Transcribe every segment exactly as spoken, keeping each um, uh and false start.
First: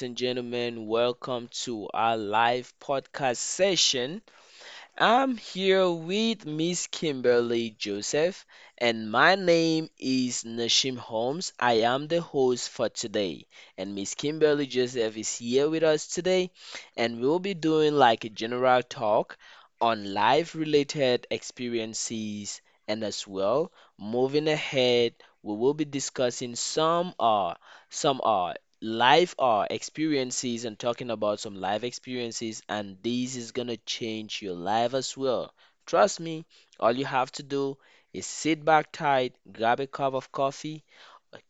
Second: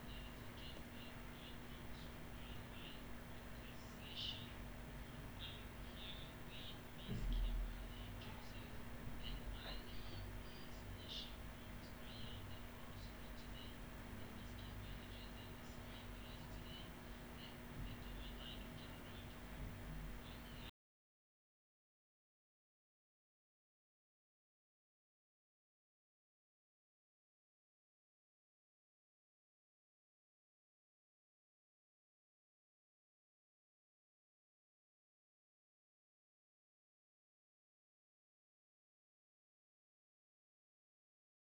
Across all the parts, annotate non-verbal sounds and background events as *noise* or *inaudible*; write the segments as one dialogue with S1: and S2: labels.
S1: and gentlemen. Welcome to our live podcast session. I'm here with Miss Kimberly Joseph, and my name is Nashim Holmes. I am the host for today, and Miss Kimberly Joseph is here with us today, and we'll be doing like a general talk on life-related experiences, and as well, moving ahead, we will be discussing some uh some uh life or experiences and talking about some life experiences, and this is gonna change your life as well. Trust me, all you have to do is sit back tight, grab a cup of coffee,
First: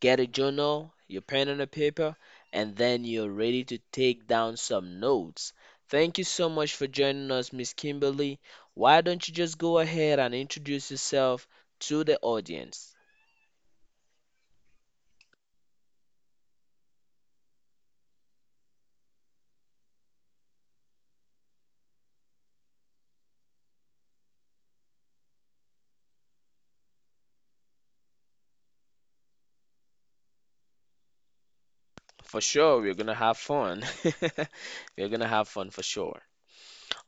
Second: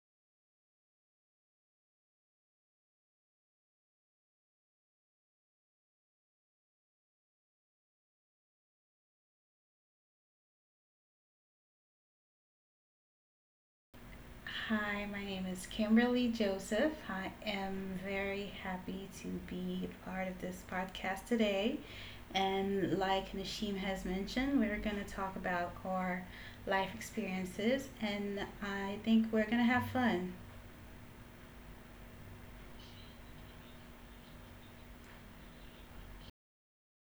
S1: get a journal, your pen and a paper, and then you're ready to take down some notes. Thank you so much for joining us, Miss Kimberly. Why don't you just go ahead and introduce yourself to the audience?
S2: Hi, my name is Kimberly Joseph. I am very happy to be part of this podcast today. And like Nashim has mentioned, we're going to talk about our life experiences, and I think we're going to have fun.
S1: For sure, we're gonna have fun. *laughs* We're gonna have fun for sure.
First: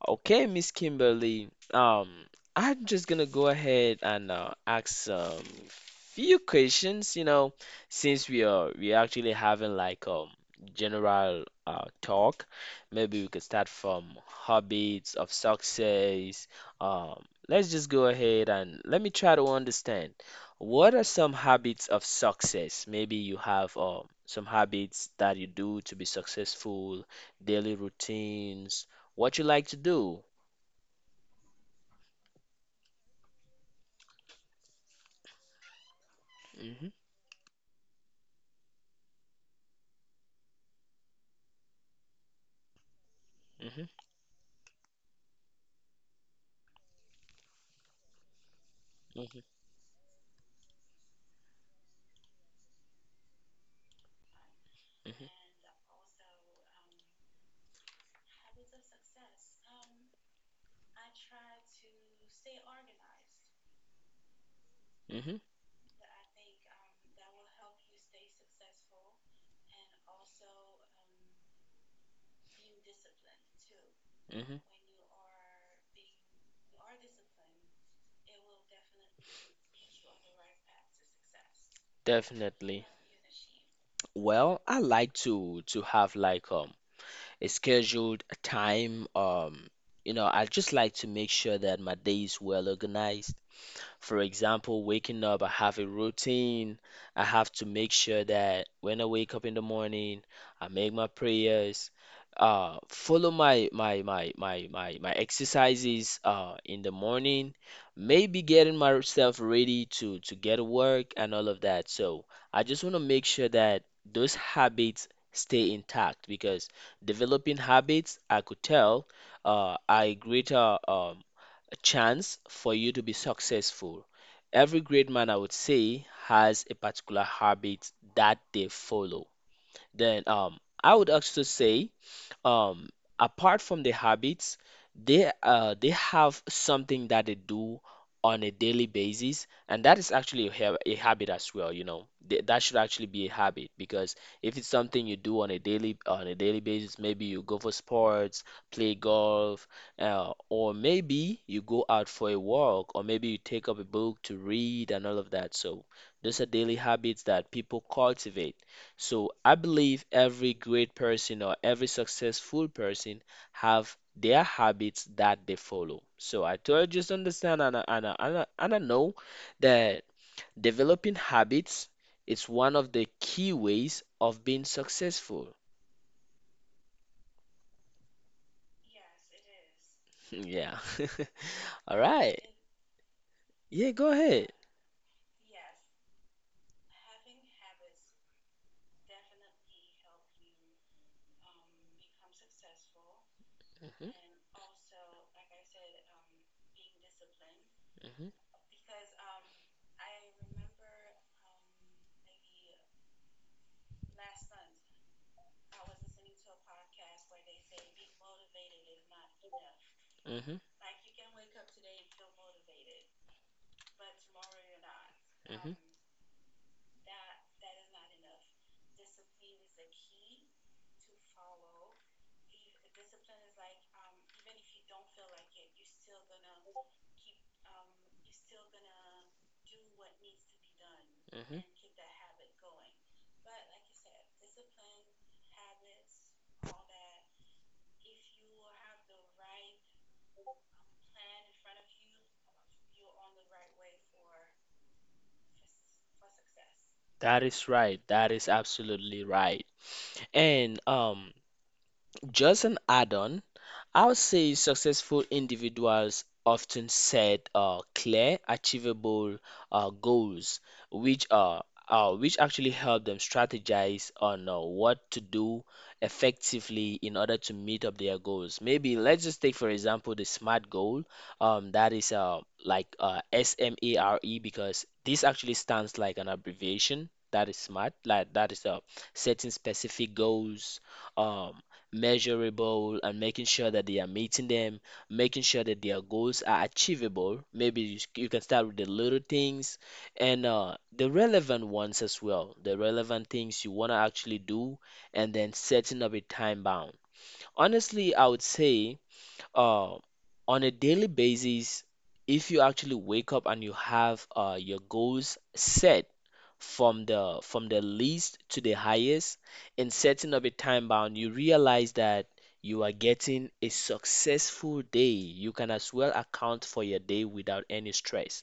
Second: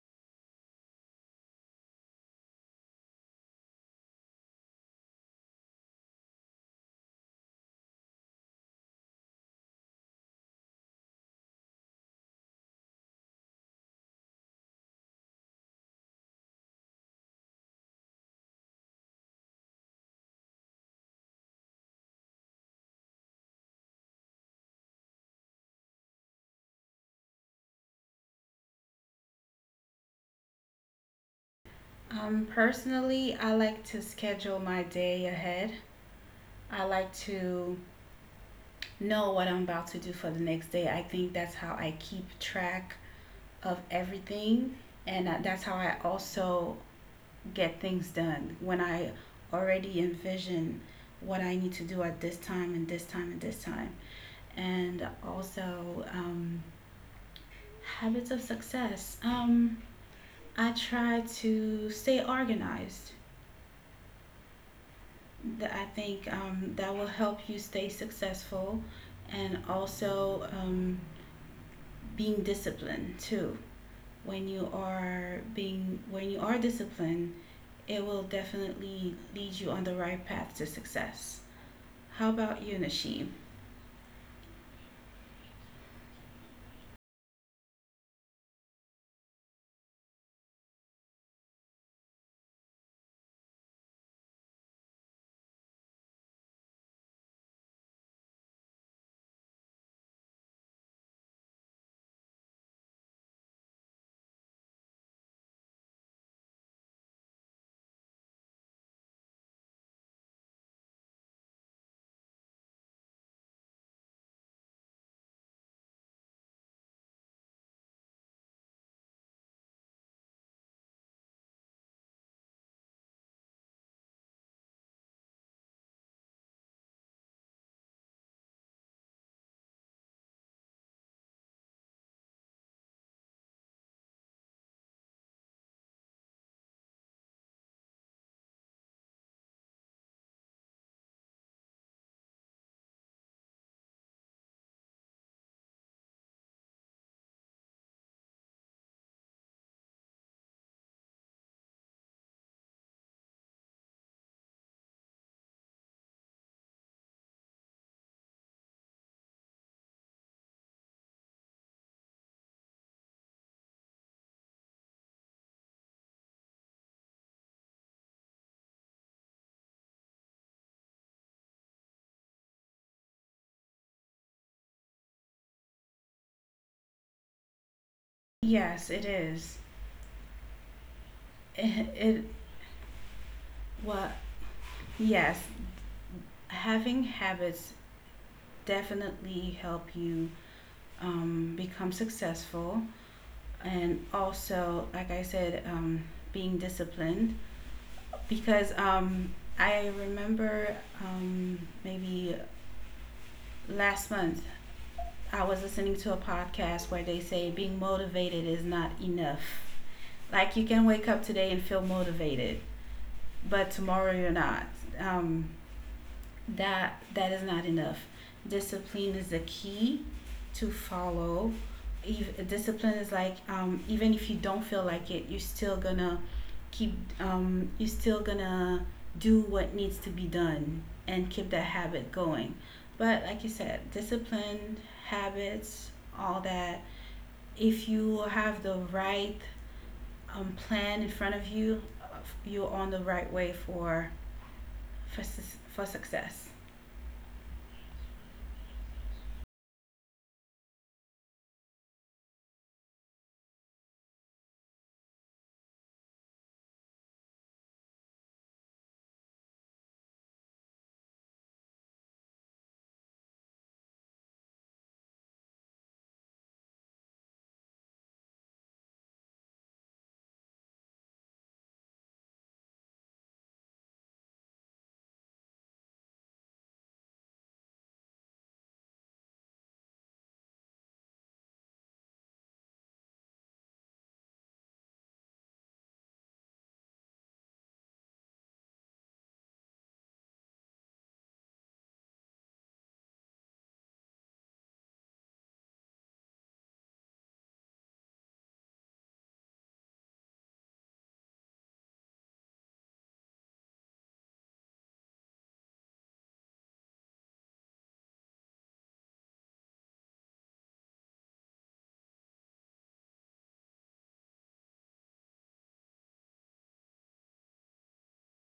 S1: Okay, Miss Kimberly. Um, I'm just gonna go ahead and uh, ask some few questions, you know, since we are we actually having like um general uh talk. Maybe we could start from habits of success. Um, let's just go ahead and let me try to understand. What are some habits of success? Maybe you have um some habits that you do to be successful, daily routines, what you like to do.
S2: Um, personally, I like to schedule my day ahead. I
S1: hmm
S2: like to know what I'm about to do for the next day. I think that's how I keep track of
S1: hmm
S2: everything, and uh, that's how I also get things done when I
S1: hmm
S2: already envision what I need to do at this time and this time and this time. And
S1: hmm
S2: also, um, habits of success. Um, I try to stay organized.
S1: hmm
S2: I think um, that will help you stay successful, and also um, being disciplined too. When you
S1: hmm
S2: are being when you are disciplined, it will definitely lead you on the right path to success. How about you,
S1: Definitely.
S2: Nashim?
S1: Well, I like to to have like um a scheduled time. Um, you know, I just like to make sure that my day is well organized. For example, waking up, I have a routine. I have to make sure that when I wake up in the morning, I make my prayers, uh, follow my my my my my my exercises uh in the morning, maybe getting myself ready to to get to work and all of that. So I just want to make sure that those habits stay intact, because developing habits, I could tell, uh, are a greater um a chance for you to be successful. Every great man, I would say, has a particular habit that they follow. Then um, I would also say um, apart from the habits, they uh they have something that they do on a daily basis, and that is actually a, hab- a habit as well, you know. Th- that should actually be a habit because if it's something you do on a daily on a daily basis, maybe you go for sports, play golf, uh, or maybe you go out for a walk, or maybe you take up a book to read and all of that. So those are daily habits that people cultivate, so I believe every great person or every successful person have their habits that they follow. So I told you just understand, and I, and I, and I, and I know that developing habits is one of the key ways of being successful. *laughs*
S2: Yes, it is.
S1: Yeah.
S2: It,
S1: *laughs* All
S2: it
S1: right. Yeah,
S2: well,
S1: go ahead.
S2: yes, having habits definitely help you um, become successful, and
S1: Mhm,
S2: also, like I said, um, being disciplined. Because um, I remember, um, maybe last month I was listening to a podcast where they say being motivated is not enough. Like
S1: mhm,
S2: you can wake up today and feel motivated, but tomorrow you're not. Um,
S1: mhm,
S2: that that is not enough. Discipline is the key to follow. Ev- discipline is like, um, even if you don't feel like it, you're still gonna keep. Um, you're still gonna do what needs to be done and keep that
S1: mhm.
S2: habit going. But like you said, discipline, habits, all that, if you have the right um, plan in front of you, uh, you're on the right way for for, for success.
S1: That is right. That is absolutely right. And um, just an add-on, I would say successful individuals often set uh, clear, achievable uh, goals, which are uh, which actually help them strategize on uh, what to do effectively in order to meet up their goals. Maybe let's just take for example the SMART goal. Um, that is uh, like uh, S M A R E, because this actually stands like an abbreviation. That is SMART. Like that is uh, setting specific goals, um, measurable and making sure that they are meeting them, making sure that their goals are achievable. Maybe you, you can start with the little things and uh, the relevant ones as well, the relevant things you want to actually do, and then setting up a time bound. Honestly, I would say uh, on a daily basis, if you actually wake up and you have uh, your goals set, from the from the least to the highest, and setting up a time bound, you realize that you are getting a successful day, you can as well account for your day without any stress,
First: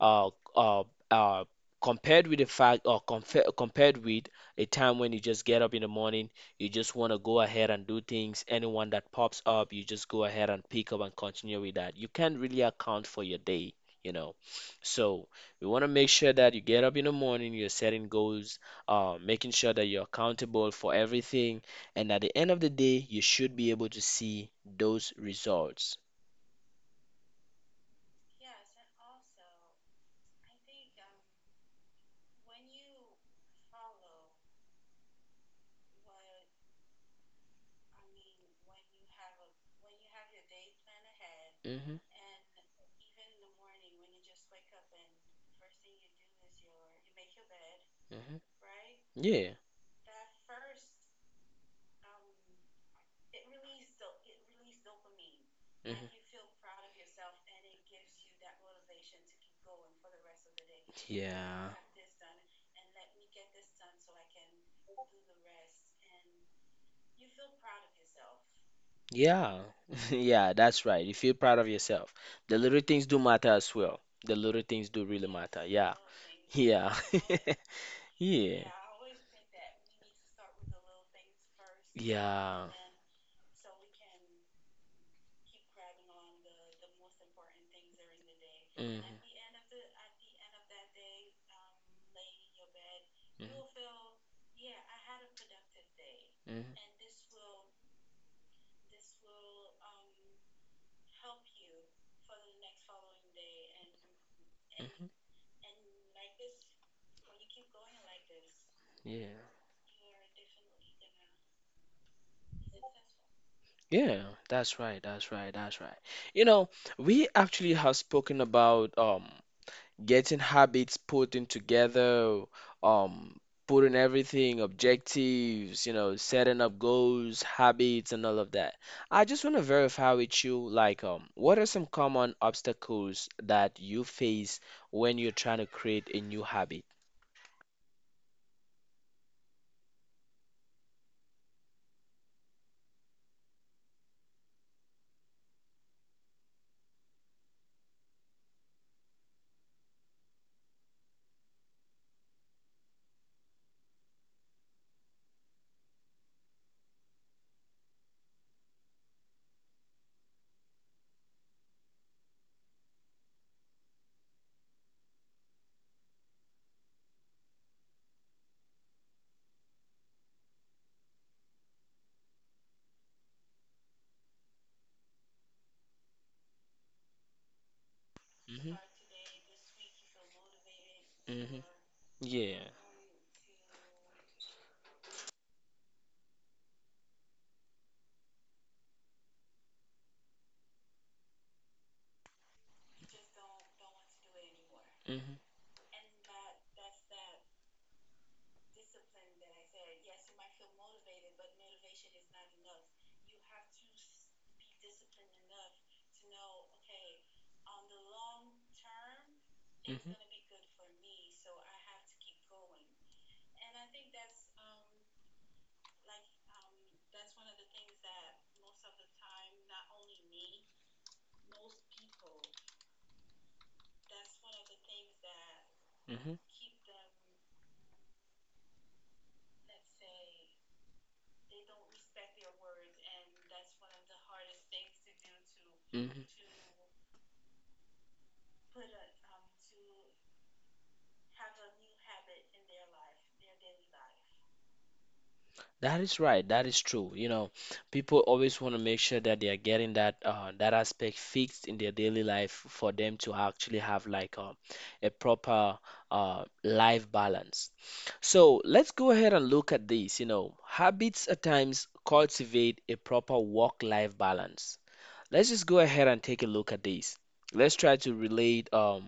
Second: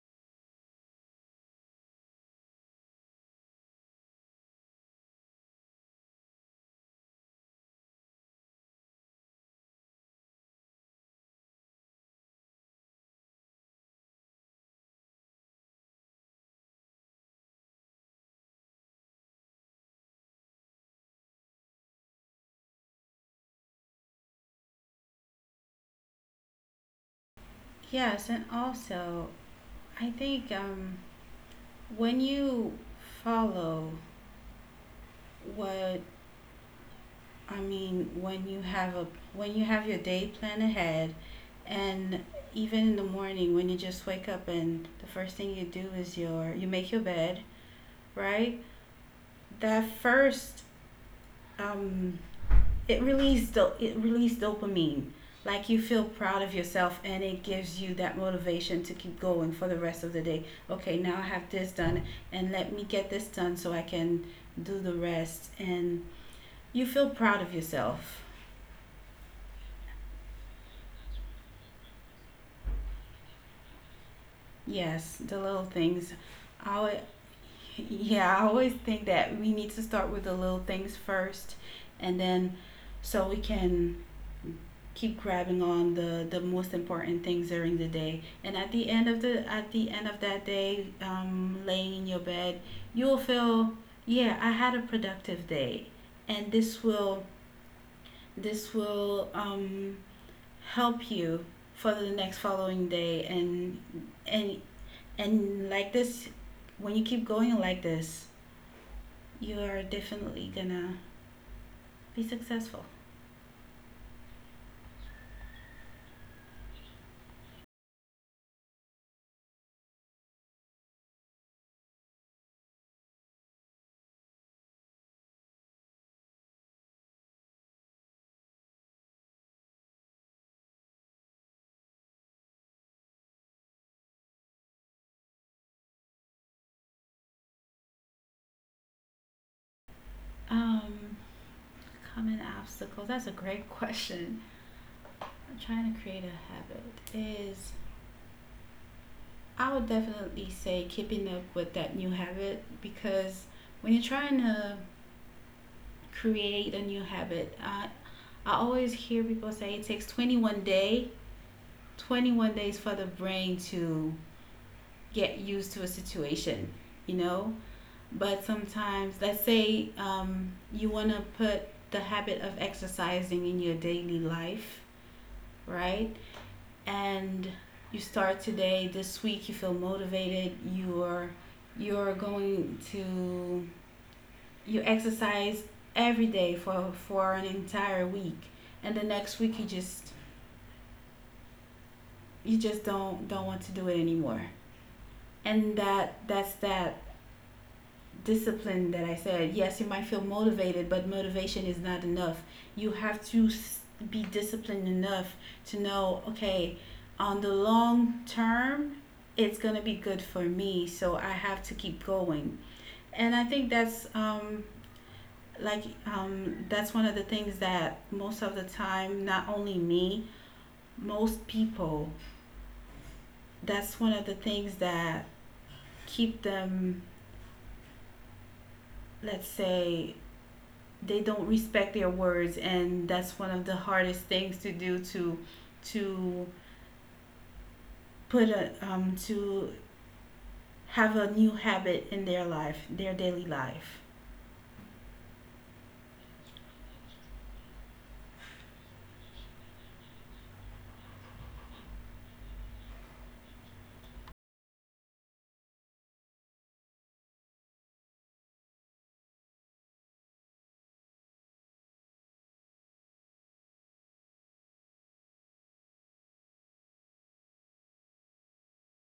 S1: uh, uh, uh, compared with the fact, or compa- compared with a time when you just get up in the morning, you just want to go ahead and do things. Anyone that pops up, you just go ahead and pick up and continue with that. You can't really account for your day, you know. So we want to make sure that you get up in the morning, you're setting goals, uh, making sure that you're accountable for everything, and at the end of the day, you should be able to see those results.
S2: Yes, and also, I think um, when you follow, what I mean, when you have a when you have your day plan ahead.
S1: hmm
S2: And even in the morning, when you just wake up and the first thing you do is your you make your bed,
S1: hmm
S2: right?
S1: Yeah.
S2: That first um, it released it released dopamine. Like you feel
S1: Mhm.
S2: proud of yourself, and it gives you that motivation to keep going for the rest of the day. Okay, now I have this
S1: Yeah.
S2: done, and let me get this done so I can do the rest. And you feel proud of yourself.
S1: Yeah. *laughs* Yeah, that's right. You feel proud of yourself. The little things do matter as well. The little things do
S2: Yes,
S1: really, yes,
S2: the little
S1: matter. Yeah.
S2: things. Our
S1: Yeah. *laughs*
S2: Yeah, I
S1: Yeah. Yeah,
S2: always think that we need to start with the little things first, and then
S1: yeah.
S2: so we can keep grabbing on the the most important things during the day, and at the
S1: Mhm.
S2: end of the at the end of that day, um laying in your bed, you'll feel,
S1: Hmm.
S2: yeah I had a productive day. And this will this will um help you for the next following day, and and
S1: Mhm. Mhm.
S2: and like this, when you keep going like this,
S1: Yeah.
S2: you are definitely gonna be successful.
S1: Yeah, that's right, that's right, that's right. You know, we actually have spoken about um getting habits putting together, um putting everything, objectives, you know, setting up goals, habits and all of that. I just want to verify with you like um what are some common obstacles that you face when you're trying to create a new habit?
S2: Um, Common obstacles. That's a great *laughs* question. I'm trying to create a habit. Is I would definitely say keeping up with that new habit, because when you're trying to create a new habit, I I always hear people say it takes twenty-one day, twenty-one days for the brain to get used to a situation. You know, but sometimes, let's say, um, you want to put the habit of exercising in your daily life, right? And you start today,
S1: hmm
S2: this week you feel motivated, you're
S1: hmm
S2: you're
S1: Yeah.
S2: going to you exercise every day for for an entire week, and the next week you just you just don't don't want to do it anymore.
S1: hmm
S2: And that that's that discipline that I said, yes, you might feel motivated, but motivation is not enough. You have to be disciplined enough to know, okay, on the long term, it's going to be
S1: hmm
S2: good for me, so I have to keep going. And I think that's um like um that's one of the things that most of the time, not only me, most people, that's one of the things that
S1: hmm
S2: keep them, let's say, they don't respect their words, and that's one of the hardest things to do, to
S1: hmm
S2: to put a um, to have a new habit in their life, their daily life.
S1: That is right. That is true. You know, people always want to make sure that they are getting that uh, that aspect fixed in their daily life for them to actually have like a a proper uh, life balance. So let's go ahead and look at this. You know, habits at times cultivate a proper work-life balance. Let's just go ahead and take a look at this. Let's try to relate um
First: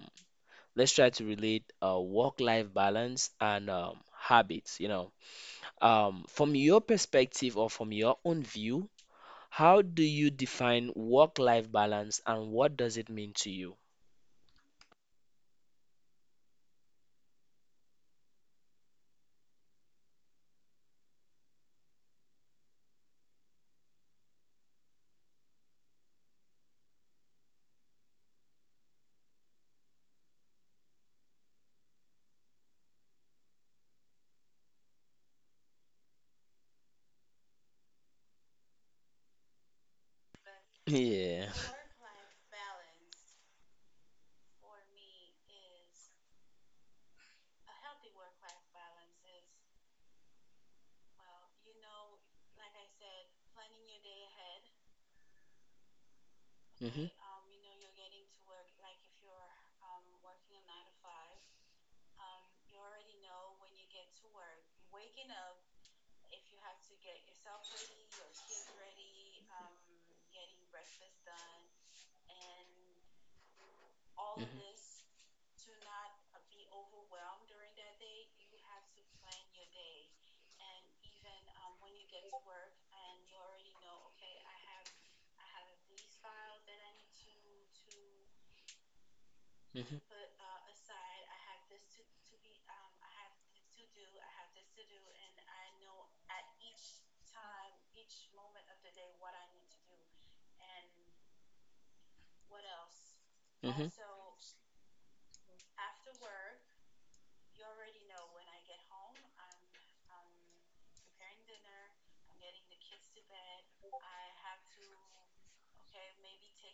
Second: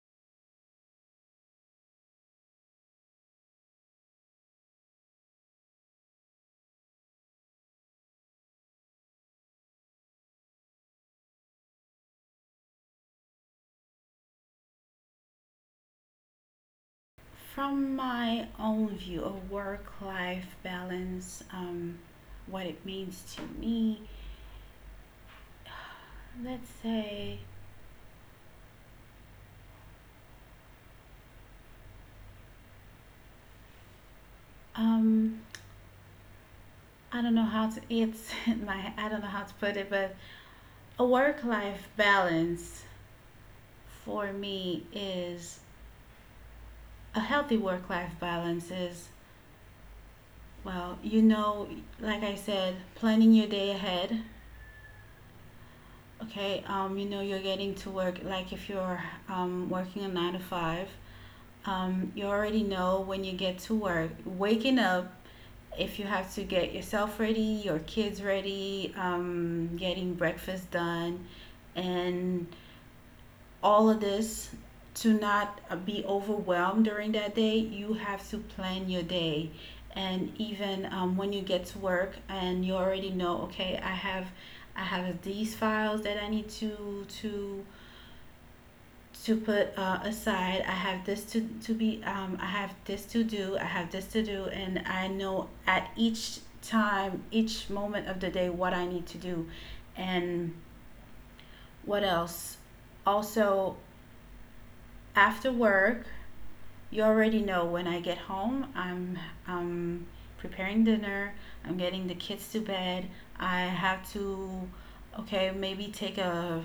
S1: let's try to relate uh, work-life balance and um, habits. You know. Um, from your perspective or from your own view, how do you define work-life balance and what does it mean to you? *laughs*
S2: From my own view of work life balance, um, what it means to me, let's say, um, I don't know how to it's *laughs* my I don't know how to put it, but a work
S1: Yeah.
S2: life balance for me is a healthy work life balance is, well, you know, like I said, planning your day ahead. Okay, um,
S1: hmm
S2: you know you're getting to work. Like, if you're um, working a nine to five, um, you already know when you get to work, waking up. If you have to get yourself ready, your kids ready, um, getting breakfast done, and all of this to not uh, be overwhelmed during that day, you have to plan your day. And even um, when you get to work and you already know, okay, I have, I have these files that I need to to to put
S1: hmm
S2: uh, aside. I have this to to be. Um, I have this to do. I have this to do, and I know at each time, each moment of the day, what I need to do, and what else.
S1: hmm hmm
S2: Also, after work, you already know, when I get home, I'm um, preparing dinner, I'm getting the kids to bed, I have to, okay, maybe take a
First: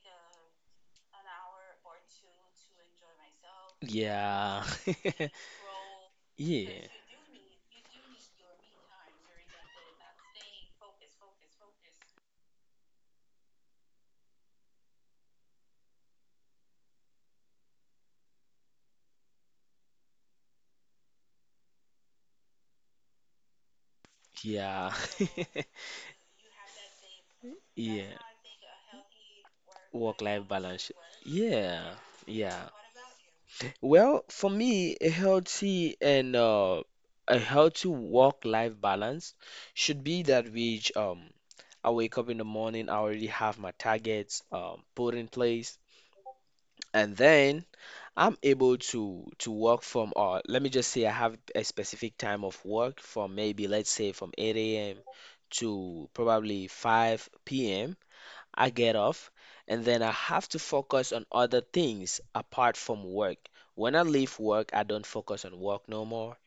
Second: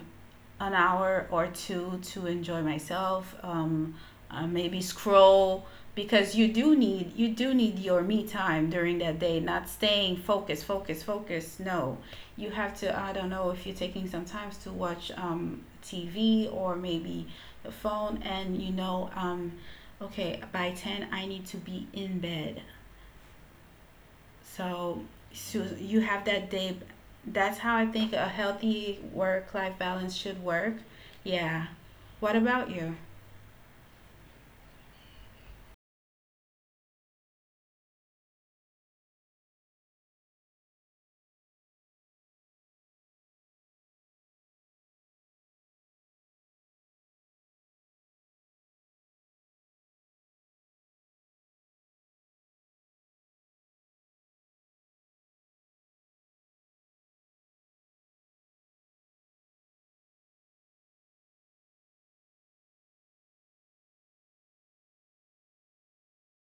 S2: an hour or two to enjoy myself. Um, uh,
S1: Yeah.
S2: maybe
S1: *laughs*
S2: scroll, because you do
S1: Yeah.
S2: need, you do need your me time during that day. Not staying focused, focus, focus. No, you have to. I don't know if you're taking some times to watch um, T V or maybe the phone, and you know. Um, okay, by ten, I need to be in bed.
S1: Yeah.
S2: So, so
S1: *laughs*
S2: you have that day. That's how I think
S1: Yeah.
S2: a healthy work life balance should
S1: Work-life
S2: work.
S1: balance.
S2: Yeah.
S1: Yeah.
S2: What
S1: Yeah.
S2: about you?
S1: Well, for me, a healthy and uh, a healthy work-life balance should be that which um I wake up in the morning, I already have my targets um put in place, and then I'm able to to work from uh let me just say I have a specific time of work from maybe let's say from eight a m to probably five p m. I get off, and then I have to focus on other things apart from work. When I leave work, I don't focus on work no more.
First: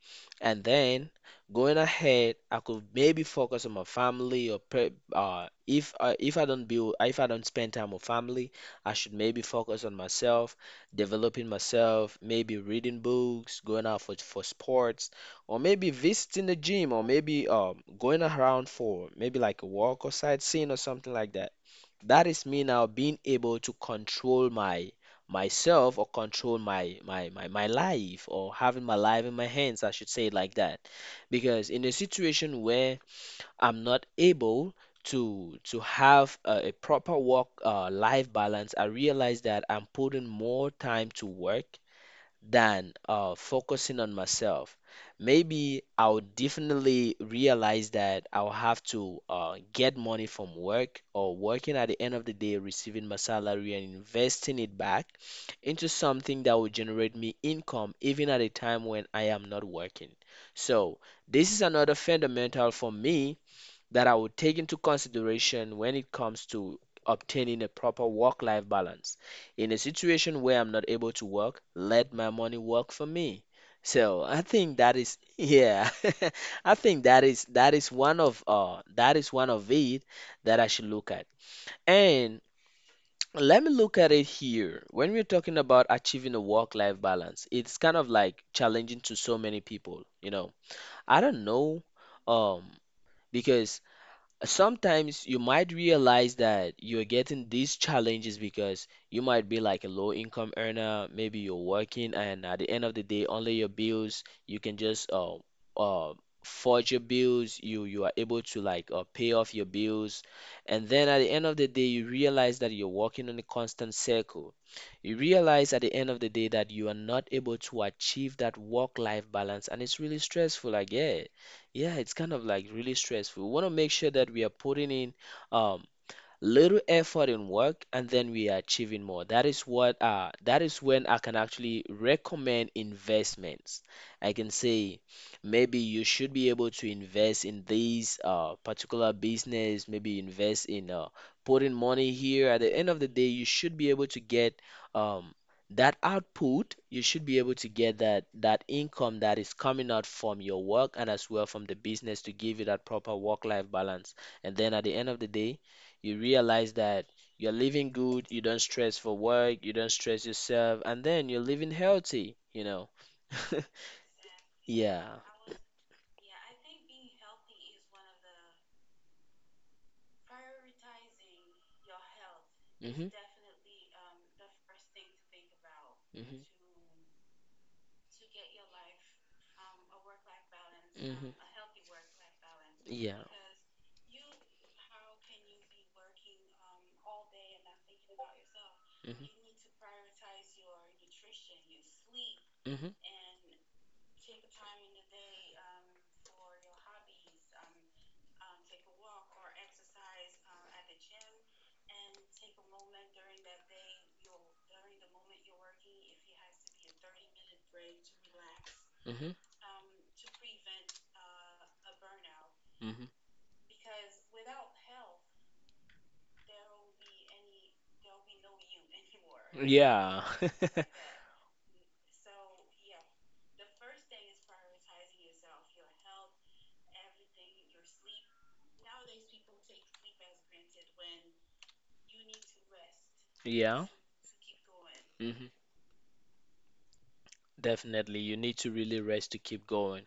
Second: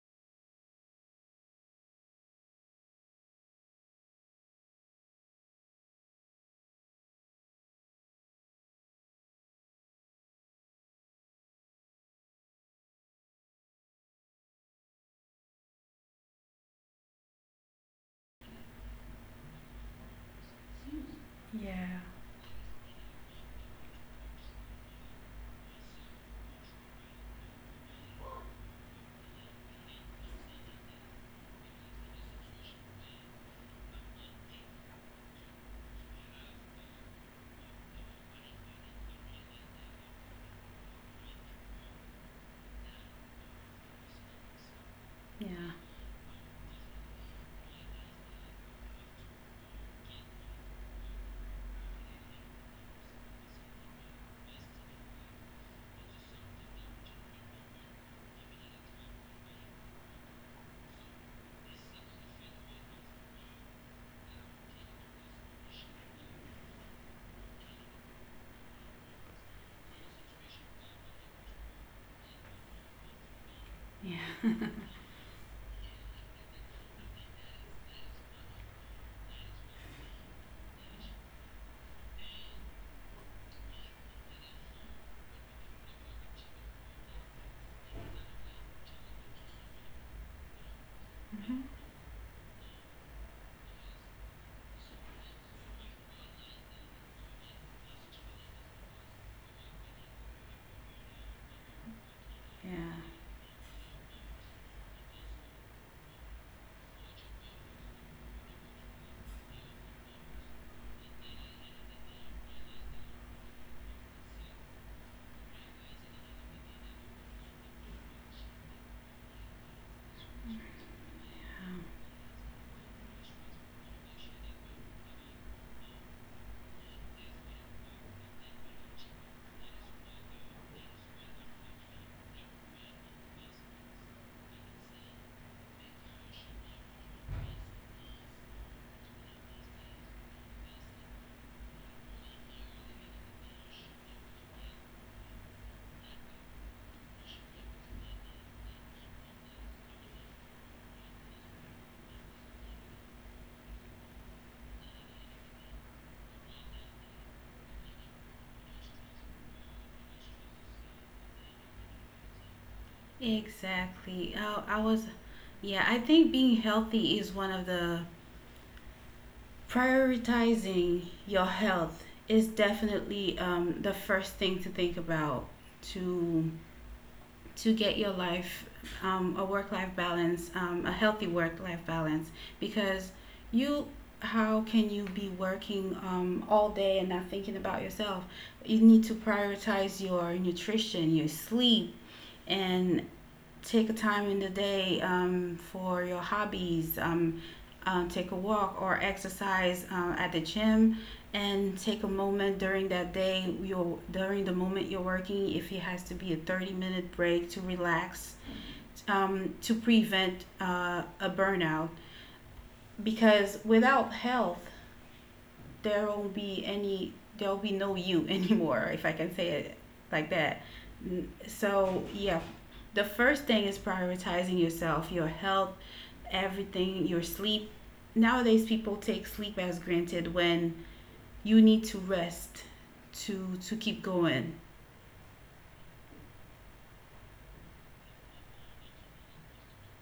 S1: And then going ahead, I could maybe focus on my family, or pre uh, if uh, if I don't build if I don't spend time with family, I should maybe focus on myself, developing myself, maybe reading books, going out for for sports, or maybe visiting the gym, or maybe um going around for maybe like a walk or sightseeing or something like that.
S2: Yeah.
S1: That is me now being able to control my myself, or control my, my my my life, or having my life in my hands, I should say it like that. Because in a situation where I'm not able to to have a, a proper work uh, life balance, I realize that I'm putting more time to work than uh, focusing on myself.
S2: Yeah.
S1: Maybe I'll definitely realize that I'll have to uh, get money from work or working, at the end of the day, receiving my salary and investing it back into something that will generate me income even at a time when I am not working. So, this is another fundamental for me that I would take into consideration when it comes to obtaining a proper work life balance. In a situation where I'm not able to work, let my money work for me. So I
S2: Yeah.
S1: think that is yeah *laughs* I think that is that is one of uh that is one of it that I should look at. And *tsk* let me look at it here. When we're talking about achieving a work-life balance, it's kind of like challenging to so many people, you know. I don't
S2: Mm-hmm.
S1: know um because sometimes you might realize that you're getting these challenges because you might be like a low income earner, maybe you're working, and at the end of the
S2: Yeah.
S1: day, only your bills, you can just uh, uh, forge your bills, you you are able to like uh, pay off your bills, and then at the end of the day, you realize that you're working on a constant circle. You realize at the end of the day that you are not able to achieve that work-life balance, and it's really stressful, I guess. Yeah, it's kind of like really stressful. We want to make sure that we are putting in um, little effort in work, and then we are achieving more. That is what uh that is when I can actually recommend investments. I can say maybe you should be able to invest in these uh particular business, maybe invest in uh putting money here. At the end of the day, you should be able to get um that output. You should be able to get that that income that is coming out from your work and as well from the business to give you that proper work life balance. And then at the end of the day, you realize that you're living good, you don't stress for work, you don't stress yourself, and then you're living healthy, you know. *laughs*
S2: Exactly. Oh, I was.
S1: Yeah.
S2: Yeah, I think being healthy is one of the prioritizing your health is
S1: hmm hmm
S2: definitely um, the first thing to think about, to to get your life, um, a work life balance, um, a healthy
S1: hmm
S2: work life balance, because
S1: Yeah.
S2: you how can you be working um, all day and not thinking about yourself? You need to prioritize your nutrition, your sleep,
S1: hmm
S2: and
S1: hmm
S2: take a time in the day, um, for your hobbies. Um, uh, take a walk or exercise uh, at the gym, and take a moment during that day. You're during the moment you're working, if it has to be a thirty minute break to relax, um, to prevent uh, a burnout.
S1: hmm hmm
S2: Because without health, there won't be any there will be no you *laughs* anymore, if I can say it
S1: Yeah.
S2: like that. So yeah, the first thing is prioritizing yourself, your health, everything, your sleep. Nowadays people take sleep as granted, when you need to rest
S1: *laughs*
S2: to to
S1: Yeah.
S2: keep going.
S1: hmm Definitely, you need to really rest to keep going,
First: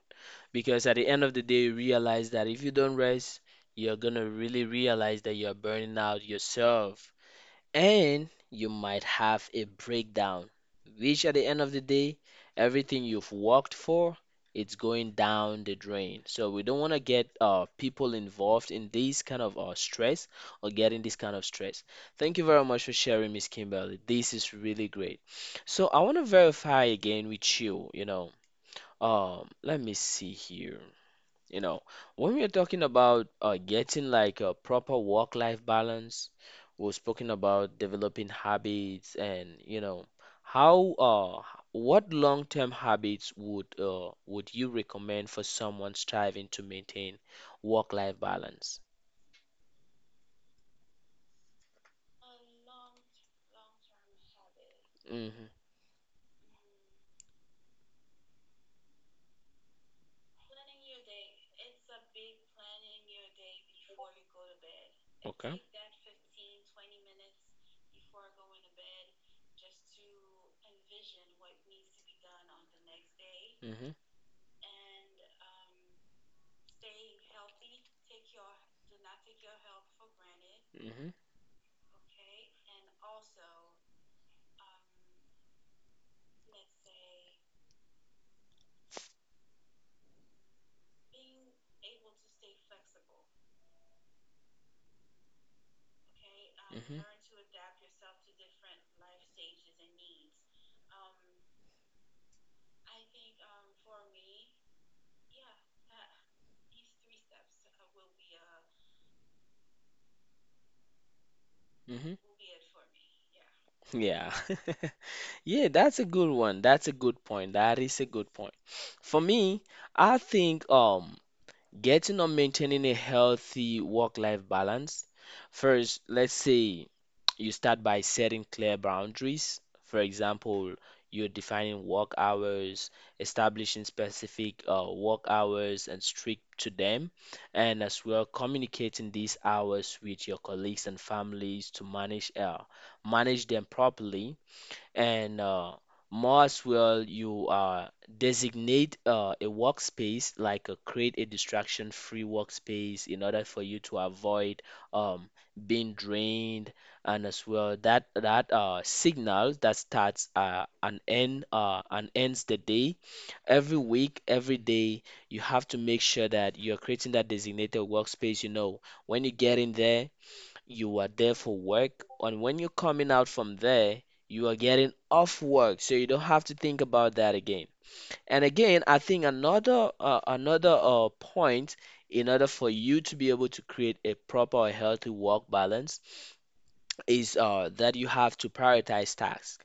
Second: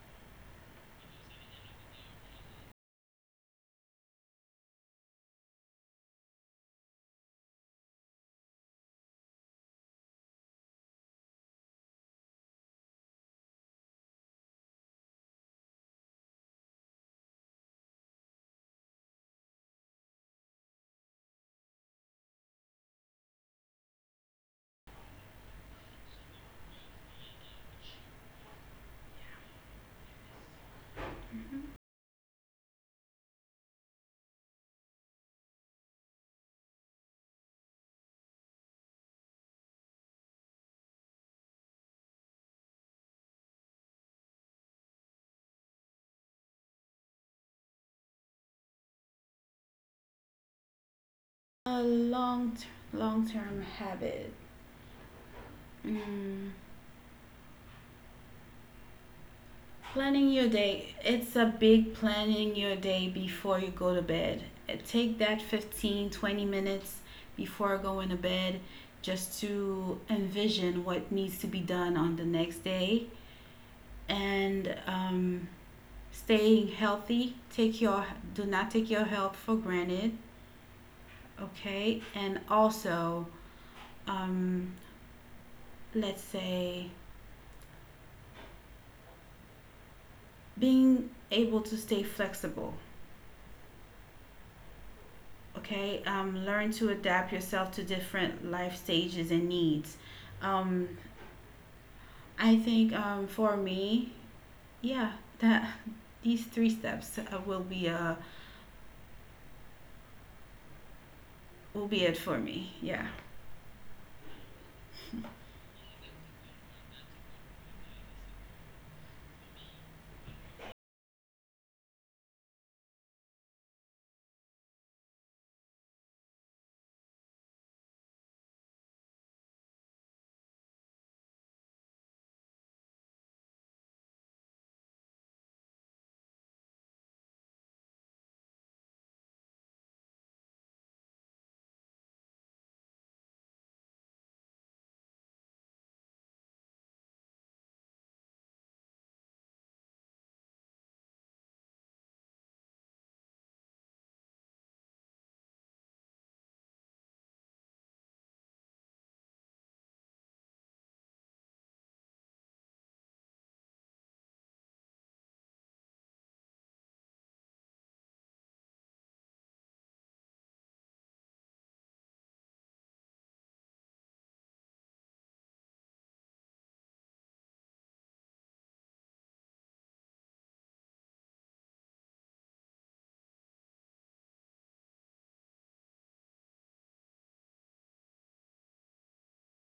S1: because at the end of the day, you realize that if you don't rest, you're gonna really realize that you're burning out yourself and you might have a breakdown, which at the end of the day, everything you've worked for, it's going down the drain. So we don't want to get uh, people involved in this kind of uh, stress or getting this kind of stress. Thank you very much for sharing, Miss Kimberly. This is really great. So I want to verify again with you, you know. Um, let me see here. You know, when we are talking about uh, getting like a proper work-life balance, we're speaking about developing habits. And you know how uh what long-term habits would uh would you recommend for someone striving to maintain work-life balance?
S2: A long long term habit,
S1: hmm
S2: mm, planning your day. It's a big planning your day before you go to bed. Uh, Take that
S1: Okay.
S2: fifteen, twenty minutes before going to bed, just to envision what needs to be done on the next day,
S1: hmm
S2: and um, staying healthy. Take your do not take your health for granted,
S1: hmm
S2: okay? And also, um, let's say, being able to stay flexible. Okay, um, learn to
S1: hmm
S2: adapt yourself to different life stages and needs. Um, I think um, for me, yeah, that *laughs* these three steps uh, will be uh, will be it
S1: hmm
S2: for me. Yeah,
S1: Yeah. *laughs* Yeah, that's a good one. That's a good point. That is a good point. For me, I think um getting or maintaining a healthy work-life balance. First, let's say you start by setting clear boundaries. For example, you're defining work hours, establishing specific uh, work hours and strict to them, and as well communicating these hours with your colleagues and families to manage uh, manage them properly. And uh, most will you uh, designate uh, a workspace, like uh, create a distraction-free workspace in order for you to avoid um, being drained, and as well that that uh, signal that starts uh, and end uh, and ends the day. Every week, every day, you have to make sure that you're creating that designated workspace, you know. When you get in there, you are there for work, and when you're coming out from there, you are getting off work, so you don't have to think about that again. And again, I think another uh, another uh, point in order for you to be able to create a proper or healthy work balance is uh, that you have to prioritize tasks.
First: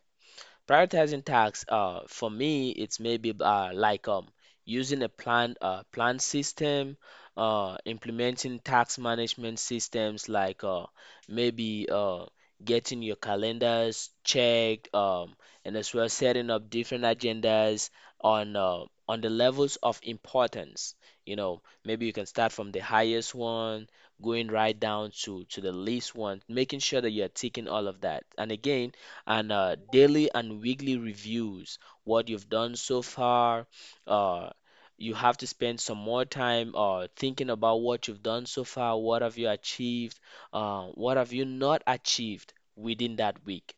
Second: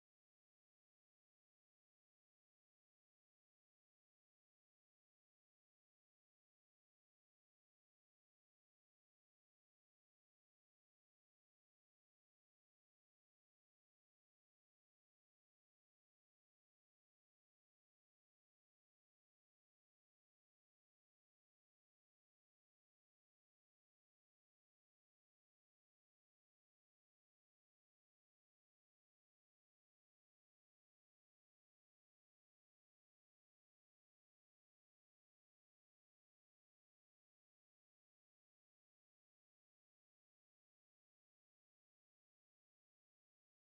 S1: Prioritizing tasks, uh, for me, it's maybe uh, like um, using a plan, uh, plan system, uh, implementing tax management systems, like uh, maybe uh, getting your calendars checked, um, and as well setting up different agendas on uh, on the levels of importance. You know, maybe you can start from the highest one, going right down to to the least one, making sure that you're ticking all of that. And again, and uh, daily and weekly reviews, what you've done so far. Uh, you have to spend some more time uh, thinking about what you've done so far, what have you achieved, uh, what have you not achieved within that week.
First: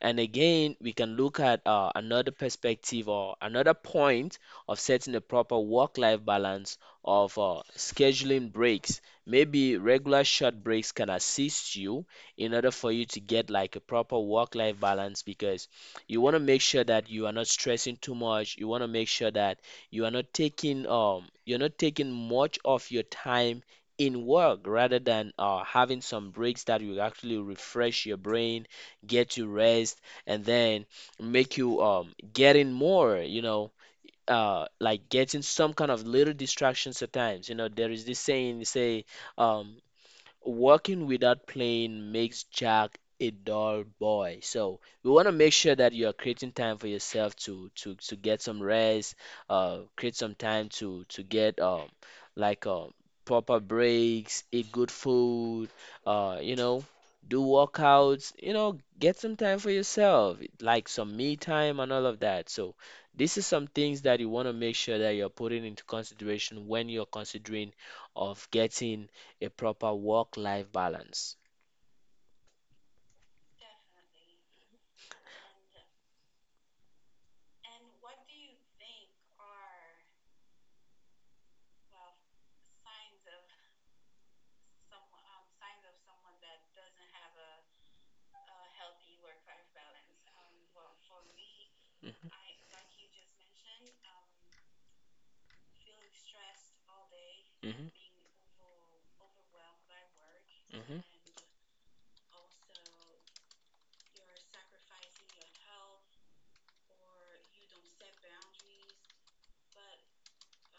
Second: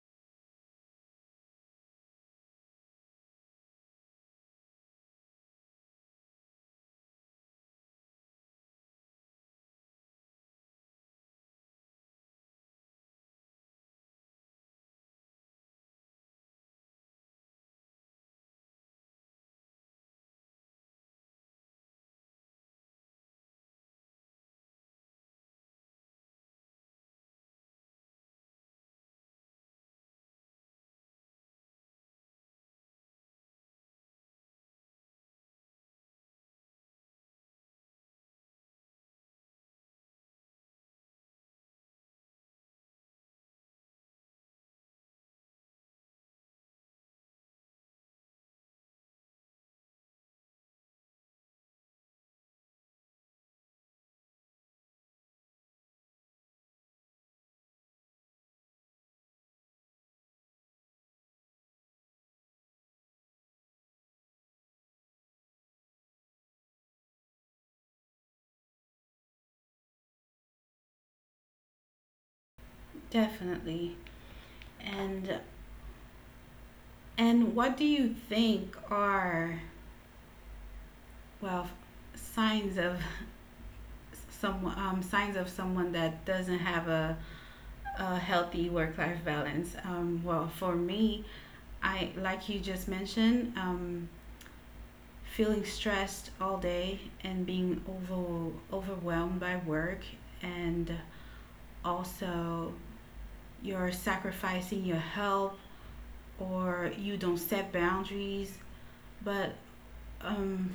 S1: And again, we can look at uh, another perspective or another point of setting a proper work-life balance, of uh, scheduling breaks. Maybe regular short breaks can assist you in order for you to get like a proper work-life balance, because you want to make sure that you are not stressing too much. You want to make sure that you are not taking um you're not taking much of your time in work, rather than uh, having some breaks that will actually refresh your brain, get you rest, and then make you um getting more, you know, uh like getting some kind of little distractions at times. You know, there is this saying say um working without playing makes Jack a dull boy. So we want to make sure that you are creating time for yourself to to to get some rest, uh, create some time to to get um like um proper breaks, eat good food, uh, you know, do workouts, you know, get some time for yourself, like some me time and all of that. So this is some things that you want to make sure that you're putting into consideration when you're considering of getting a proper work-life balance.
S2: definitely. And and what do you think are, well, signs of some um, signs of someone that doesn't have a, a healthy work life balance? Um, well, for me, I
S1: hmm
S2: like you just mentioned. Um, feeling stressed all day and being
S1: hmm
S2: over, overwhelmed by work, and
S1: hmm
S2: also you're sacrificing your health or you don't set boundaries, but um,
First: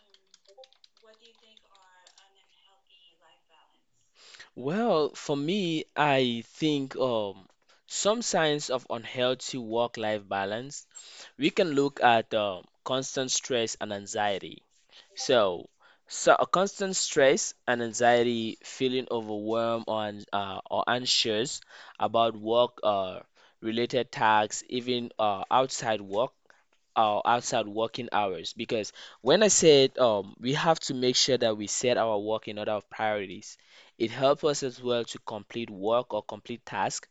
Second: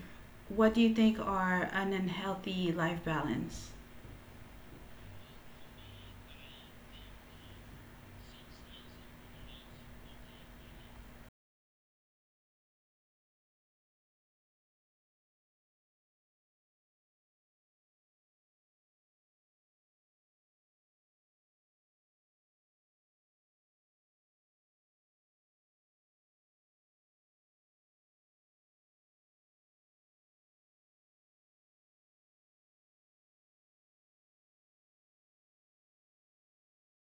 S2: what do you think are an unhealthy life balance?
S1: Well, for me, I think um, some signs of unhealthy work-life balance, we can look at um, constant stress and anxiety. So, so a constant stress and anxiety, feeling overwhelmed or, an- uh, or anxious about work uh, related tasks, even uh, outside work, uh, outside working hours, because when I said um, we have to make sure that we set our work in order of priorities, it helps us as well to complete work or complete task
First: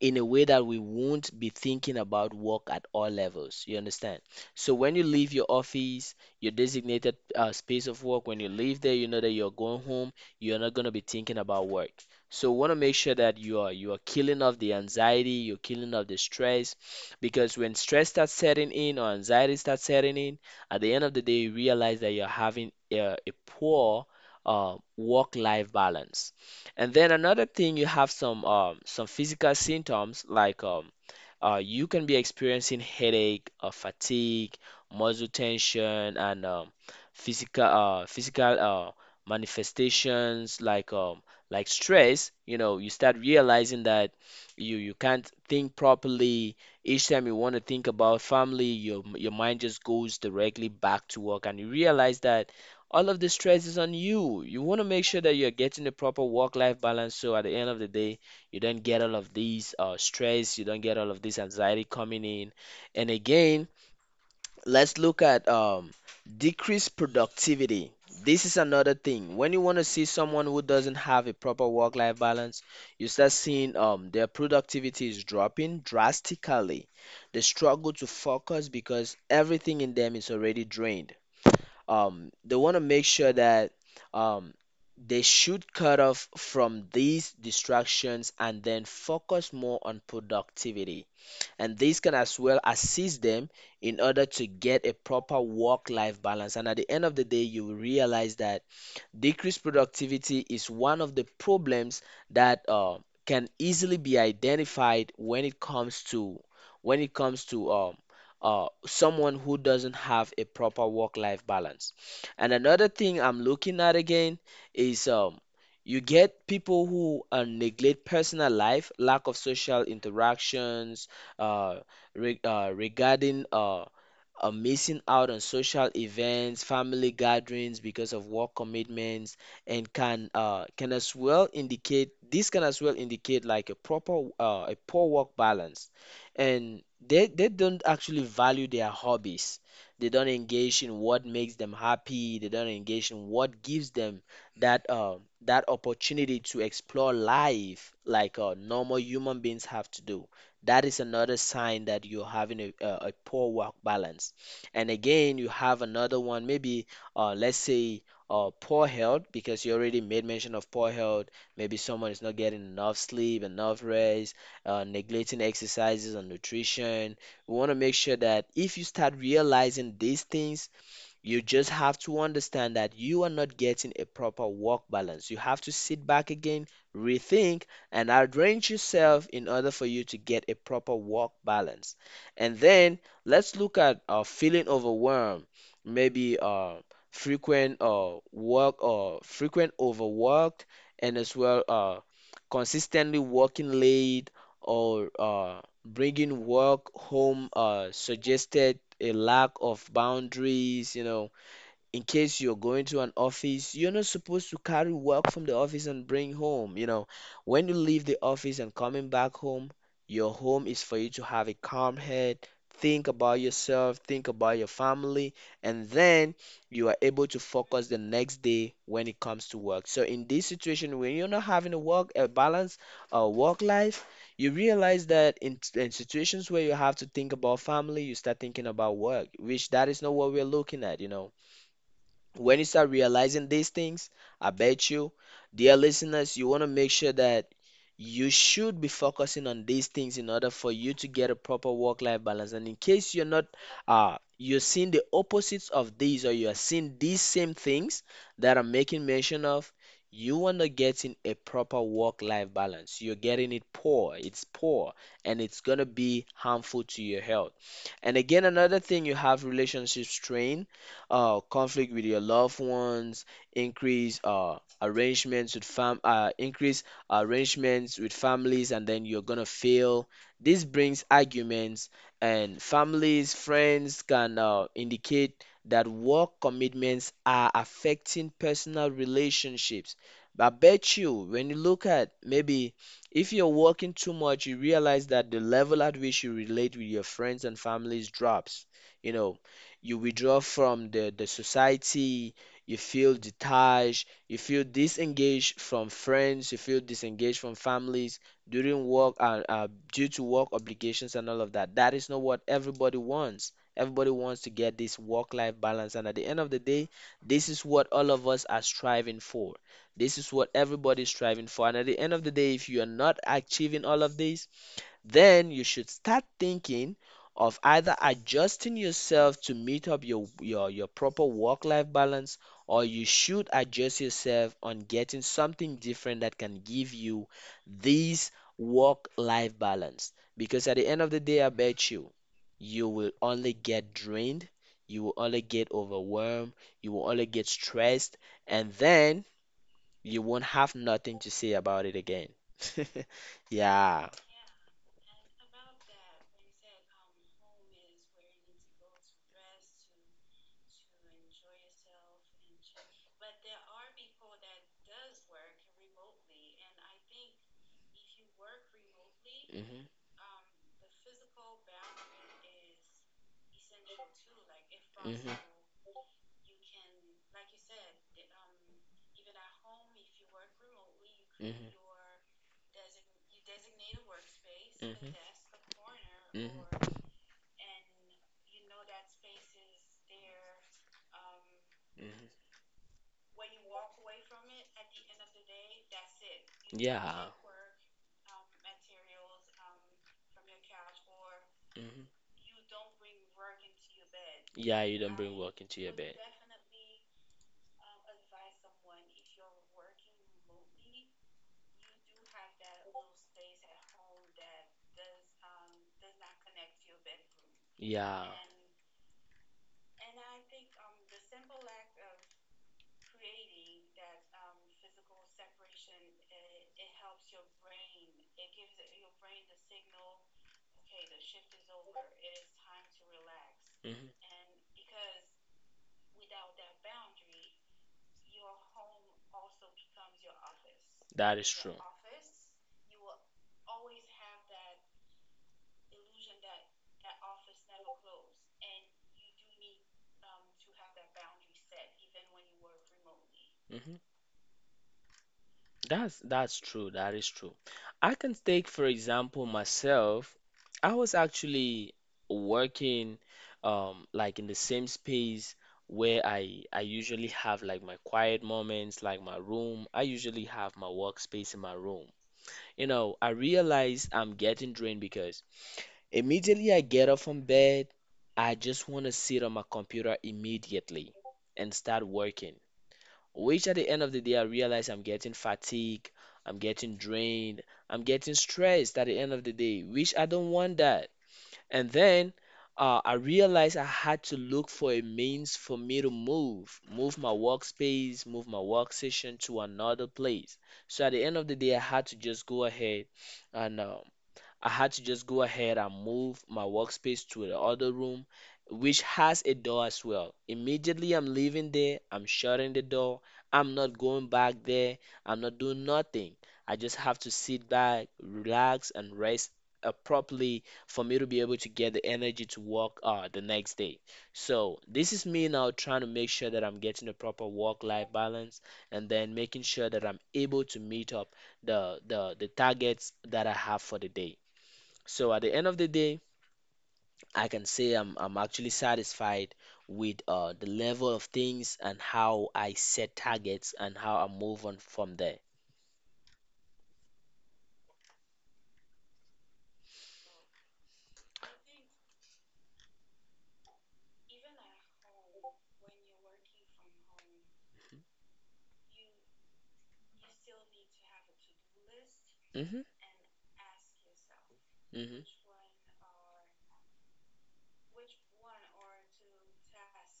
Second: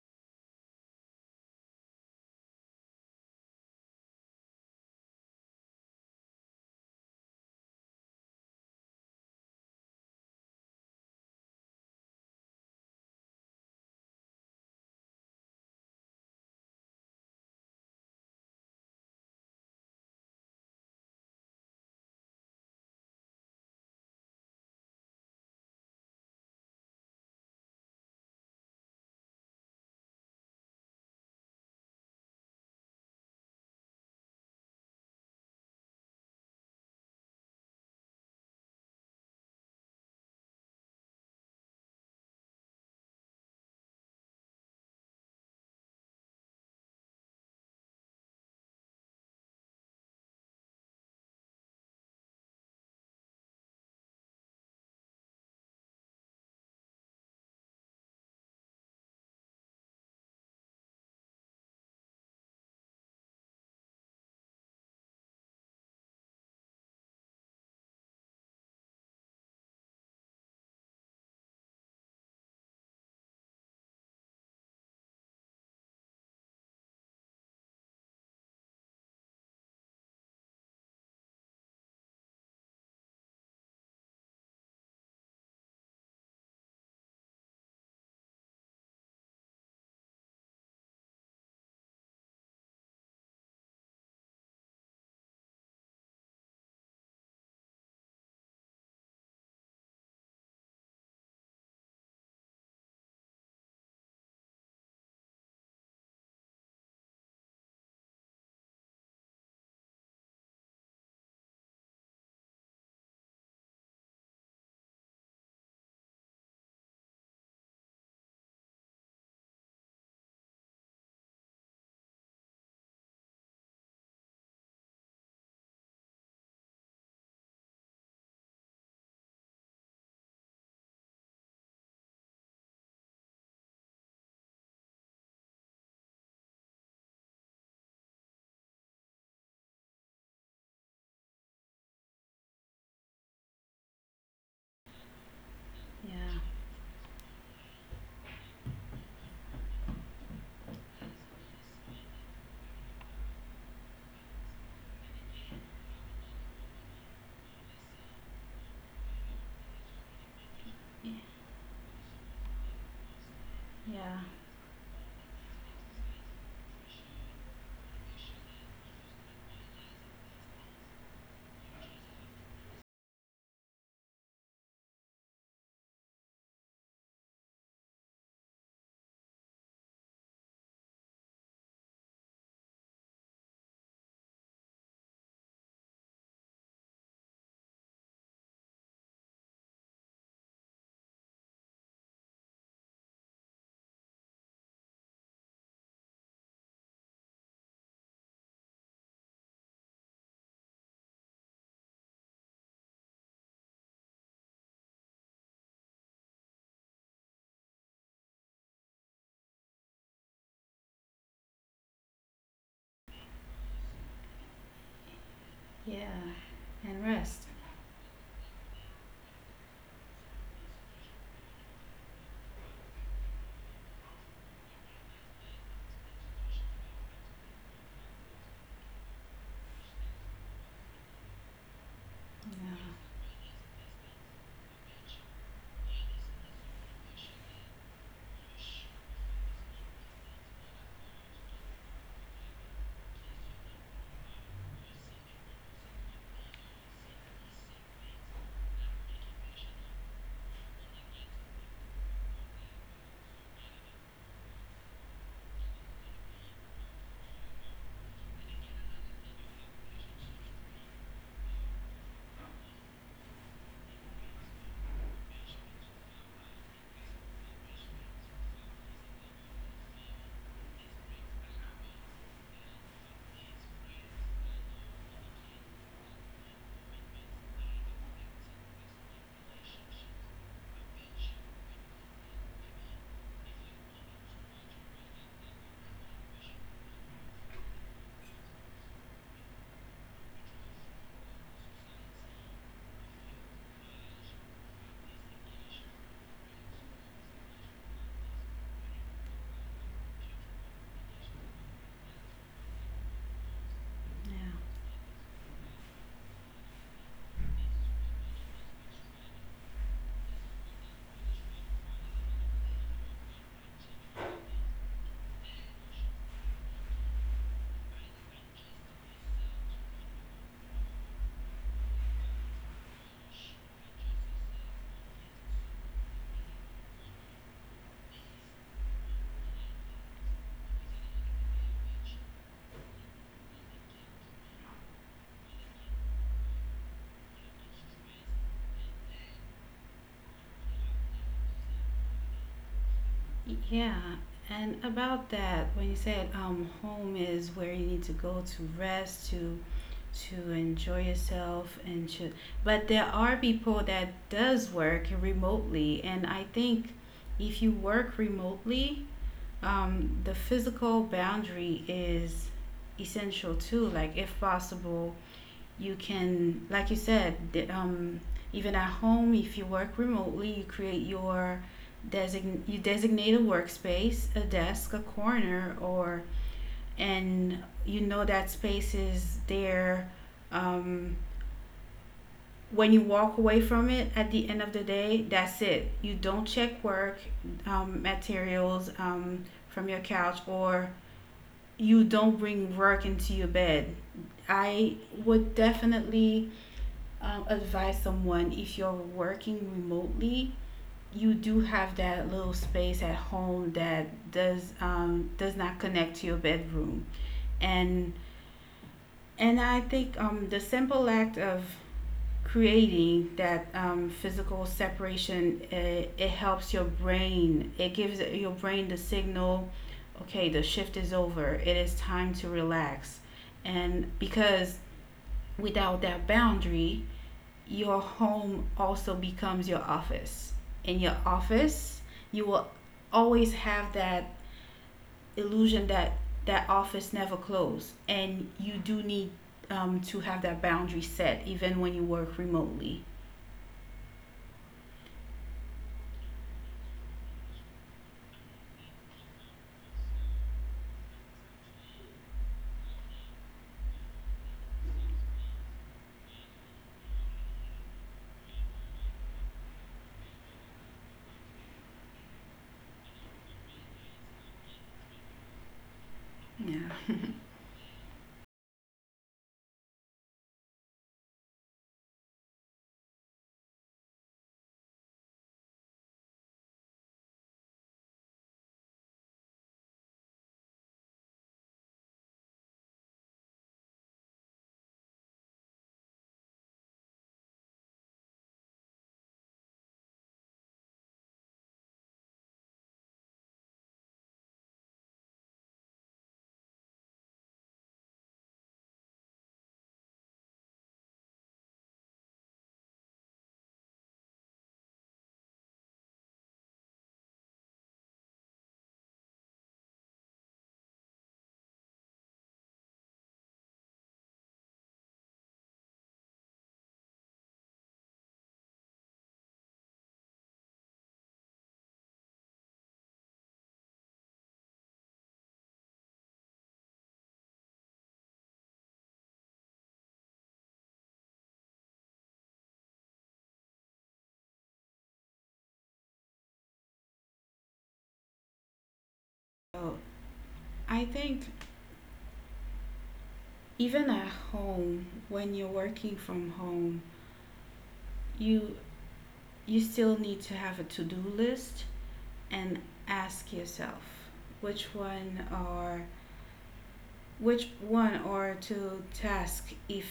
S1: in a way that we won't be thinking about work at all levels. You understand? So when you leave your office, your designated uh, space of work, when you leave there, you know that you're going home, you're not going to be thinking about work. So we want to make sure that you are you are killing off the anxiety, you're killing off the stress, because when stress starts setting in or anxiety starts setting in, at the end of the day, you realize that you're having a, a poor uh, work-life balance. And then another thing, you have some um, some physical symptoms like um, uh, you can be experiencing headache, uh, fatigue, muscle tension, and um, physical uh, physical uh, manifestations like um, like stress. You know, you start realizing that you you can't think properly. Each time you want to think about family, your your mind just goes directly back to work, and you realize that all of the stress is on you. You want to make sure that you're getting the proper work-life balance. So at the end of the day, you don't get all of these uh, stress, you don't get all of this anxiety coming in. And again, let's look at um, decreased productivity. This is another thing. When you want to see someone who doesn't have a proper work-life balance, you start seeing um, their productivity is dropping drastically. They struggle to focus because everything in them is already drained. Um, they want to make sure that um, they should cut off from these distractions and then focus more on productivity. And this can as well assist them in order to get a proper work life balance. And at the end of the day, you will realize that decreased productivity is one of the problems that uh, can easily be identified when it comes to, when it comes to um, uh, someone who doesn't have a proper work-life balance. And another thing I'm looking at again is um, you get people who uh, neglect personal life, lack of social interactions, uh, re- uh, regarding uh, uh, missing out on social events, family gatherings because of work commitments, and can uh, can as well indicate this can as well indicate like a proper uh, a poor work balance, and they they don't actually value their hobbies. They don't engage in what makes them happy. They don't engage in what gives them that uh, that
S2: Yeah,
S1: opportunity to explore life like uh, normal human beings have to do. That is another sign that you're having a, a, a poor work balance. And again, you have another one, maybe uh, let's say uh, poor health, because you already made mention of poor health. Maybe someone is not getting enough sleep, enough
S2: yeah,
S1: rest, uh, neglecting exercises and nutrition. We want to make sure that if you start realizing these things, you just have to understand that you are not getting a proper work balance. You have to sit back again, rethink, and arrange yourself in order for you to get a proper work balance. And then let's look at uh, feeling overwhelmed, maybe uh, frequent uh, work or frequent overworked, and as well uh, consistently working late or uh, bringing work home, uh, suggested a lack of boundaries, you know. In case you're going to an office, you're not supposed to carry work from the office and bring home. You know, when you leave the office and coming back home, your home is for you to have a calm head, think about yourself, think about your family, and then
S2: yeah,
S1: you are
S2: and
S1: able to
S2: rest.
S1: focus the next day when it comes to work. So in this situation, when you're not having a work a balance, uh, work life, you realize that in, in situations where you have to think about family, you start thinking about work, which that is not what we're looking at, you know, when you start
S2: Yeah,
S1: realizing these things, I bet you, dear listeners, you want to make sure that you should be focusing on these things in order for you to get a proper work life balance. And in case you're not, uh, you're seeing the opposites of these, or you are seeing these same things that I'm making mention of, you are not getting a proper work life balance. You're getting it poor, it's poor, and it's going to be harmful to your health. And again, another thing, you have relationship strain, uh, conflict with your loved ones, increase uh, arrangements with fam, uh, increase arrangements with families, and then you're gonna fail. This brings arguments, and families, friends can uh, indicate that work commitments are affecting personal relationships. I bet you, when you look at, maybe if you're working too much, you realize that the level at which you relate with your friends and families drops. You know, you withdraw from the, the society, you feel detached, you feel disengaged from friends, you feel disengaged from families during work and, uh, due to work obligations and all of that. That is not what everybody wants. Everybody wants to
S2: yeah,
S1: get this work-life balance, and at the end of the day, this is what all of us are striving for. This is what everybody's striving for. And at the end of the day, if you are not achieving all of this, then you should start thinking of either adjusting yourself to meet up your your, your proper work-life balance, or you should adjust yourself on getting something different that can give you this work-life balance. Because at the end of the day, I bet you, you will only get drained, you will only get overwhelmed, you will only get stressed, and then you won't have nothing to say about it again. *laughs*
S2: yeah.
S1: Yeah.
S2: And about that, when you said um, home is where you need to go to rest, to to enjoy yourself and should, but there are people that does work remotely, and I think if you work remotely,
S1: hmm hmm
S2: um, the physical boundary is essential too, like if
S1: hmm hmm
S2: possible,
S1: hmm hmm
S2: you can, like you said, um, even at home, if you work remotely, you create your design you designate a workspace, a desk, a corner, or and you know that space is there. um, when you walk away from it at the end of the day, that's it, you don't check
S1: Yeah.
S2: work um, materials um, from your couch, or
S1: hmm
S2: you don't bring work into your bed.
S1: Yeah, you
S2: I
S1: don't bring work
S2: would
S1: into your bed.
S2: definitely um, advise someone, if you're working remotely, you do have that little space at home that does um, does not connect to your bedroom, and
S1: Yeah.
S2: and I think um, the simple act of creating that um, physical separation, it, it helps your brain, it gives your brain the signal, okay, the shift is over, it is time to relax. And
S1: hmm
S2: because without that boundary, your home also becomes your office. In your
S1: That is true.
S2: office, you will always have that illusion that that office never closed, and you do need um, to have that boundary set even when you work remotely.
S1: hmm That's that's true. That is true. I can take, for example, myself. I was actually working, um, like in the same space where I I usually have like my quiet moments, like my room. I usually have my workspace in my room. You know, I realize I'm getting drained because immediately I
S2: Yeah.
S1: get up from bed, I just want to sit on my computer immediately and start working, which at the end of the day I realize I'm getting fatigued, I'm getting drained, I'm getting stressed at the end of the day, which I don't want that. And then uh, I realized I had to look for a means for me to move, move my workspace, move my workstation to another place. So at the end of the day, I had to just go ahead and, uh, I had to just go ahead and move my workspace to the other room, which has a door as well. Immediately I'm leaving there, I'm shutting the door. I'm not going back there. I'm not doing nothing. I just have to sit back, relax, and rest, uh, properly, for me to be able to get the energy to work, uh, the next day. So this is me now trying to make sure that I'm getting a proper work-life balance and then making sure that I'm able to meet up the the the targets that I have for the day. So at the end of the day, I can say I'm I'm actually satisfied with, uh, the level of things and how I set targets and how I move on from there.
S2: I think even at home, when you're working from home, you you still need to have a to-do list
S1: Mhm.
S2: and ask yourself which
S1: Mhm.
S2: one are. Which one or two tasks, if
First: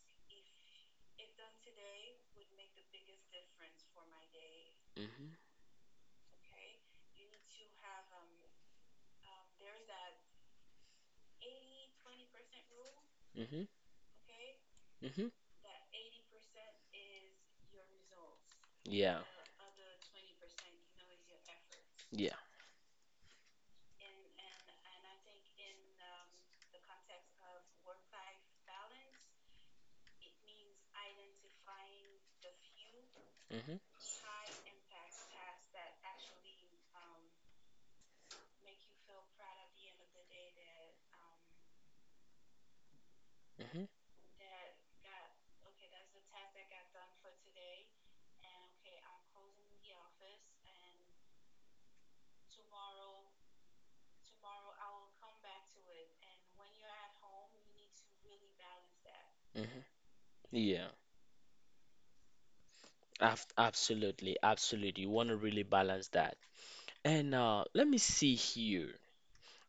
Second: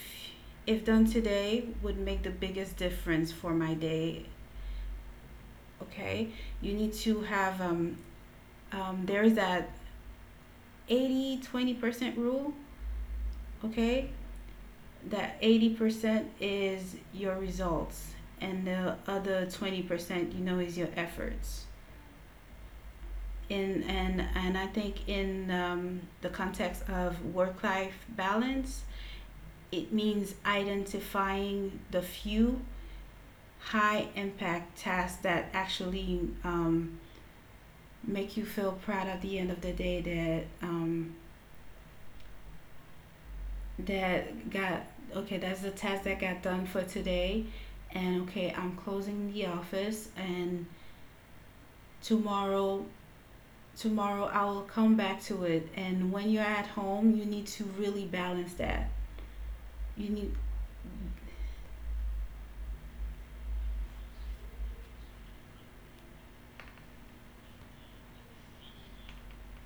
S2: if done today, would make the biggest difference for my day?
S1: Mhm.
S2: Okay, you need to have um, um there is that eighty twenty percent rule.
S1: Mhm.
S2: Okay,
S1: Mhm.
S2: that eighty percent is your results, and the
S1: Yeah.
S2: other twenty percent, you know, is your efforts.
S1: Yeah.
S2: In and and I think in um, the context of work life balance, it means identifying the few
S1: Mhm.
S2: high impact tasks that actually um, make you feel proud at the end of the day, that um,
S1: Mhm.
S2: that got okay, that's the task that got done for today. And okay, I'm closing the office, and tomorrow tomorrow I will come back to it. And when you're at home, you need to really balance that.
S1: Mhm.
S2: You need.
S1: Yeah. Af Absolutely. Absolutely. You want to really balance that. And, uh, let me see here.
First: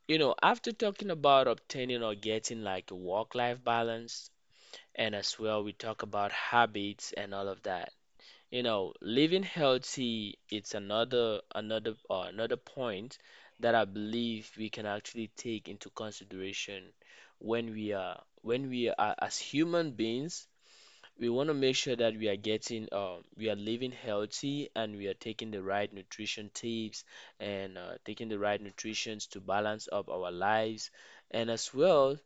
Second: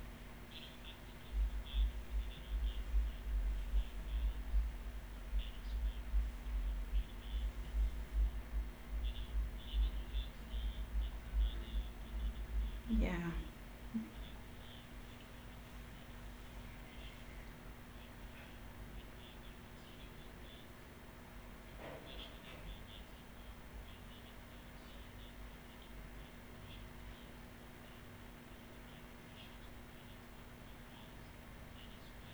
S1: You know, after talking about obtaining or getting like a work-life balance, and as well we talk about habits and all of that. You know, living healthy, it's another another uh, another
S2: Yeah.
S1: point that I believe we can actually take into consideration when we are when we are, as human beings, we want to make sure that we are getting, um, we are living healthy, and we are taking the right nutrition tips and, uh, taking the right nutritions to balance up our lives, and as well,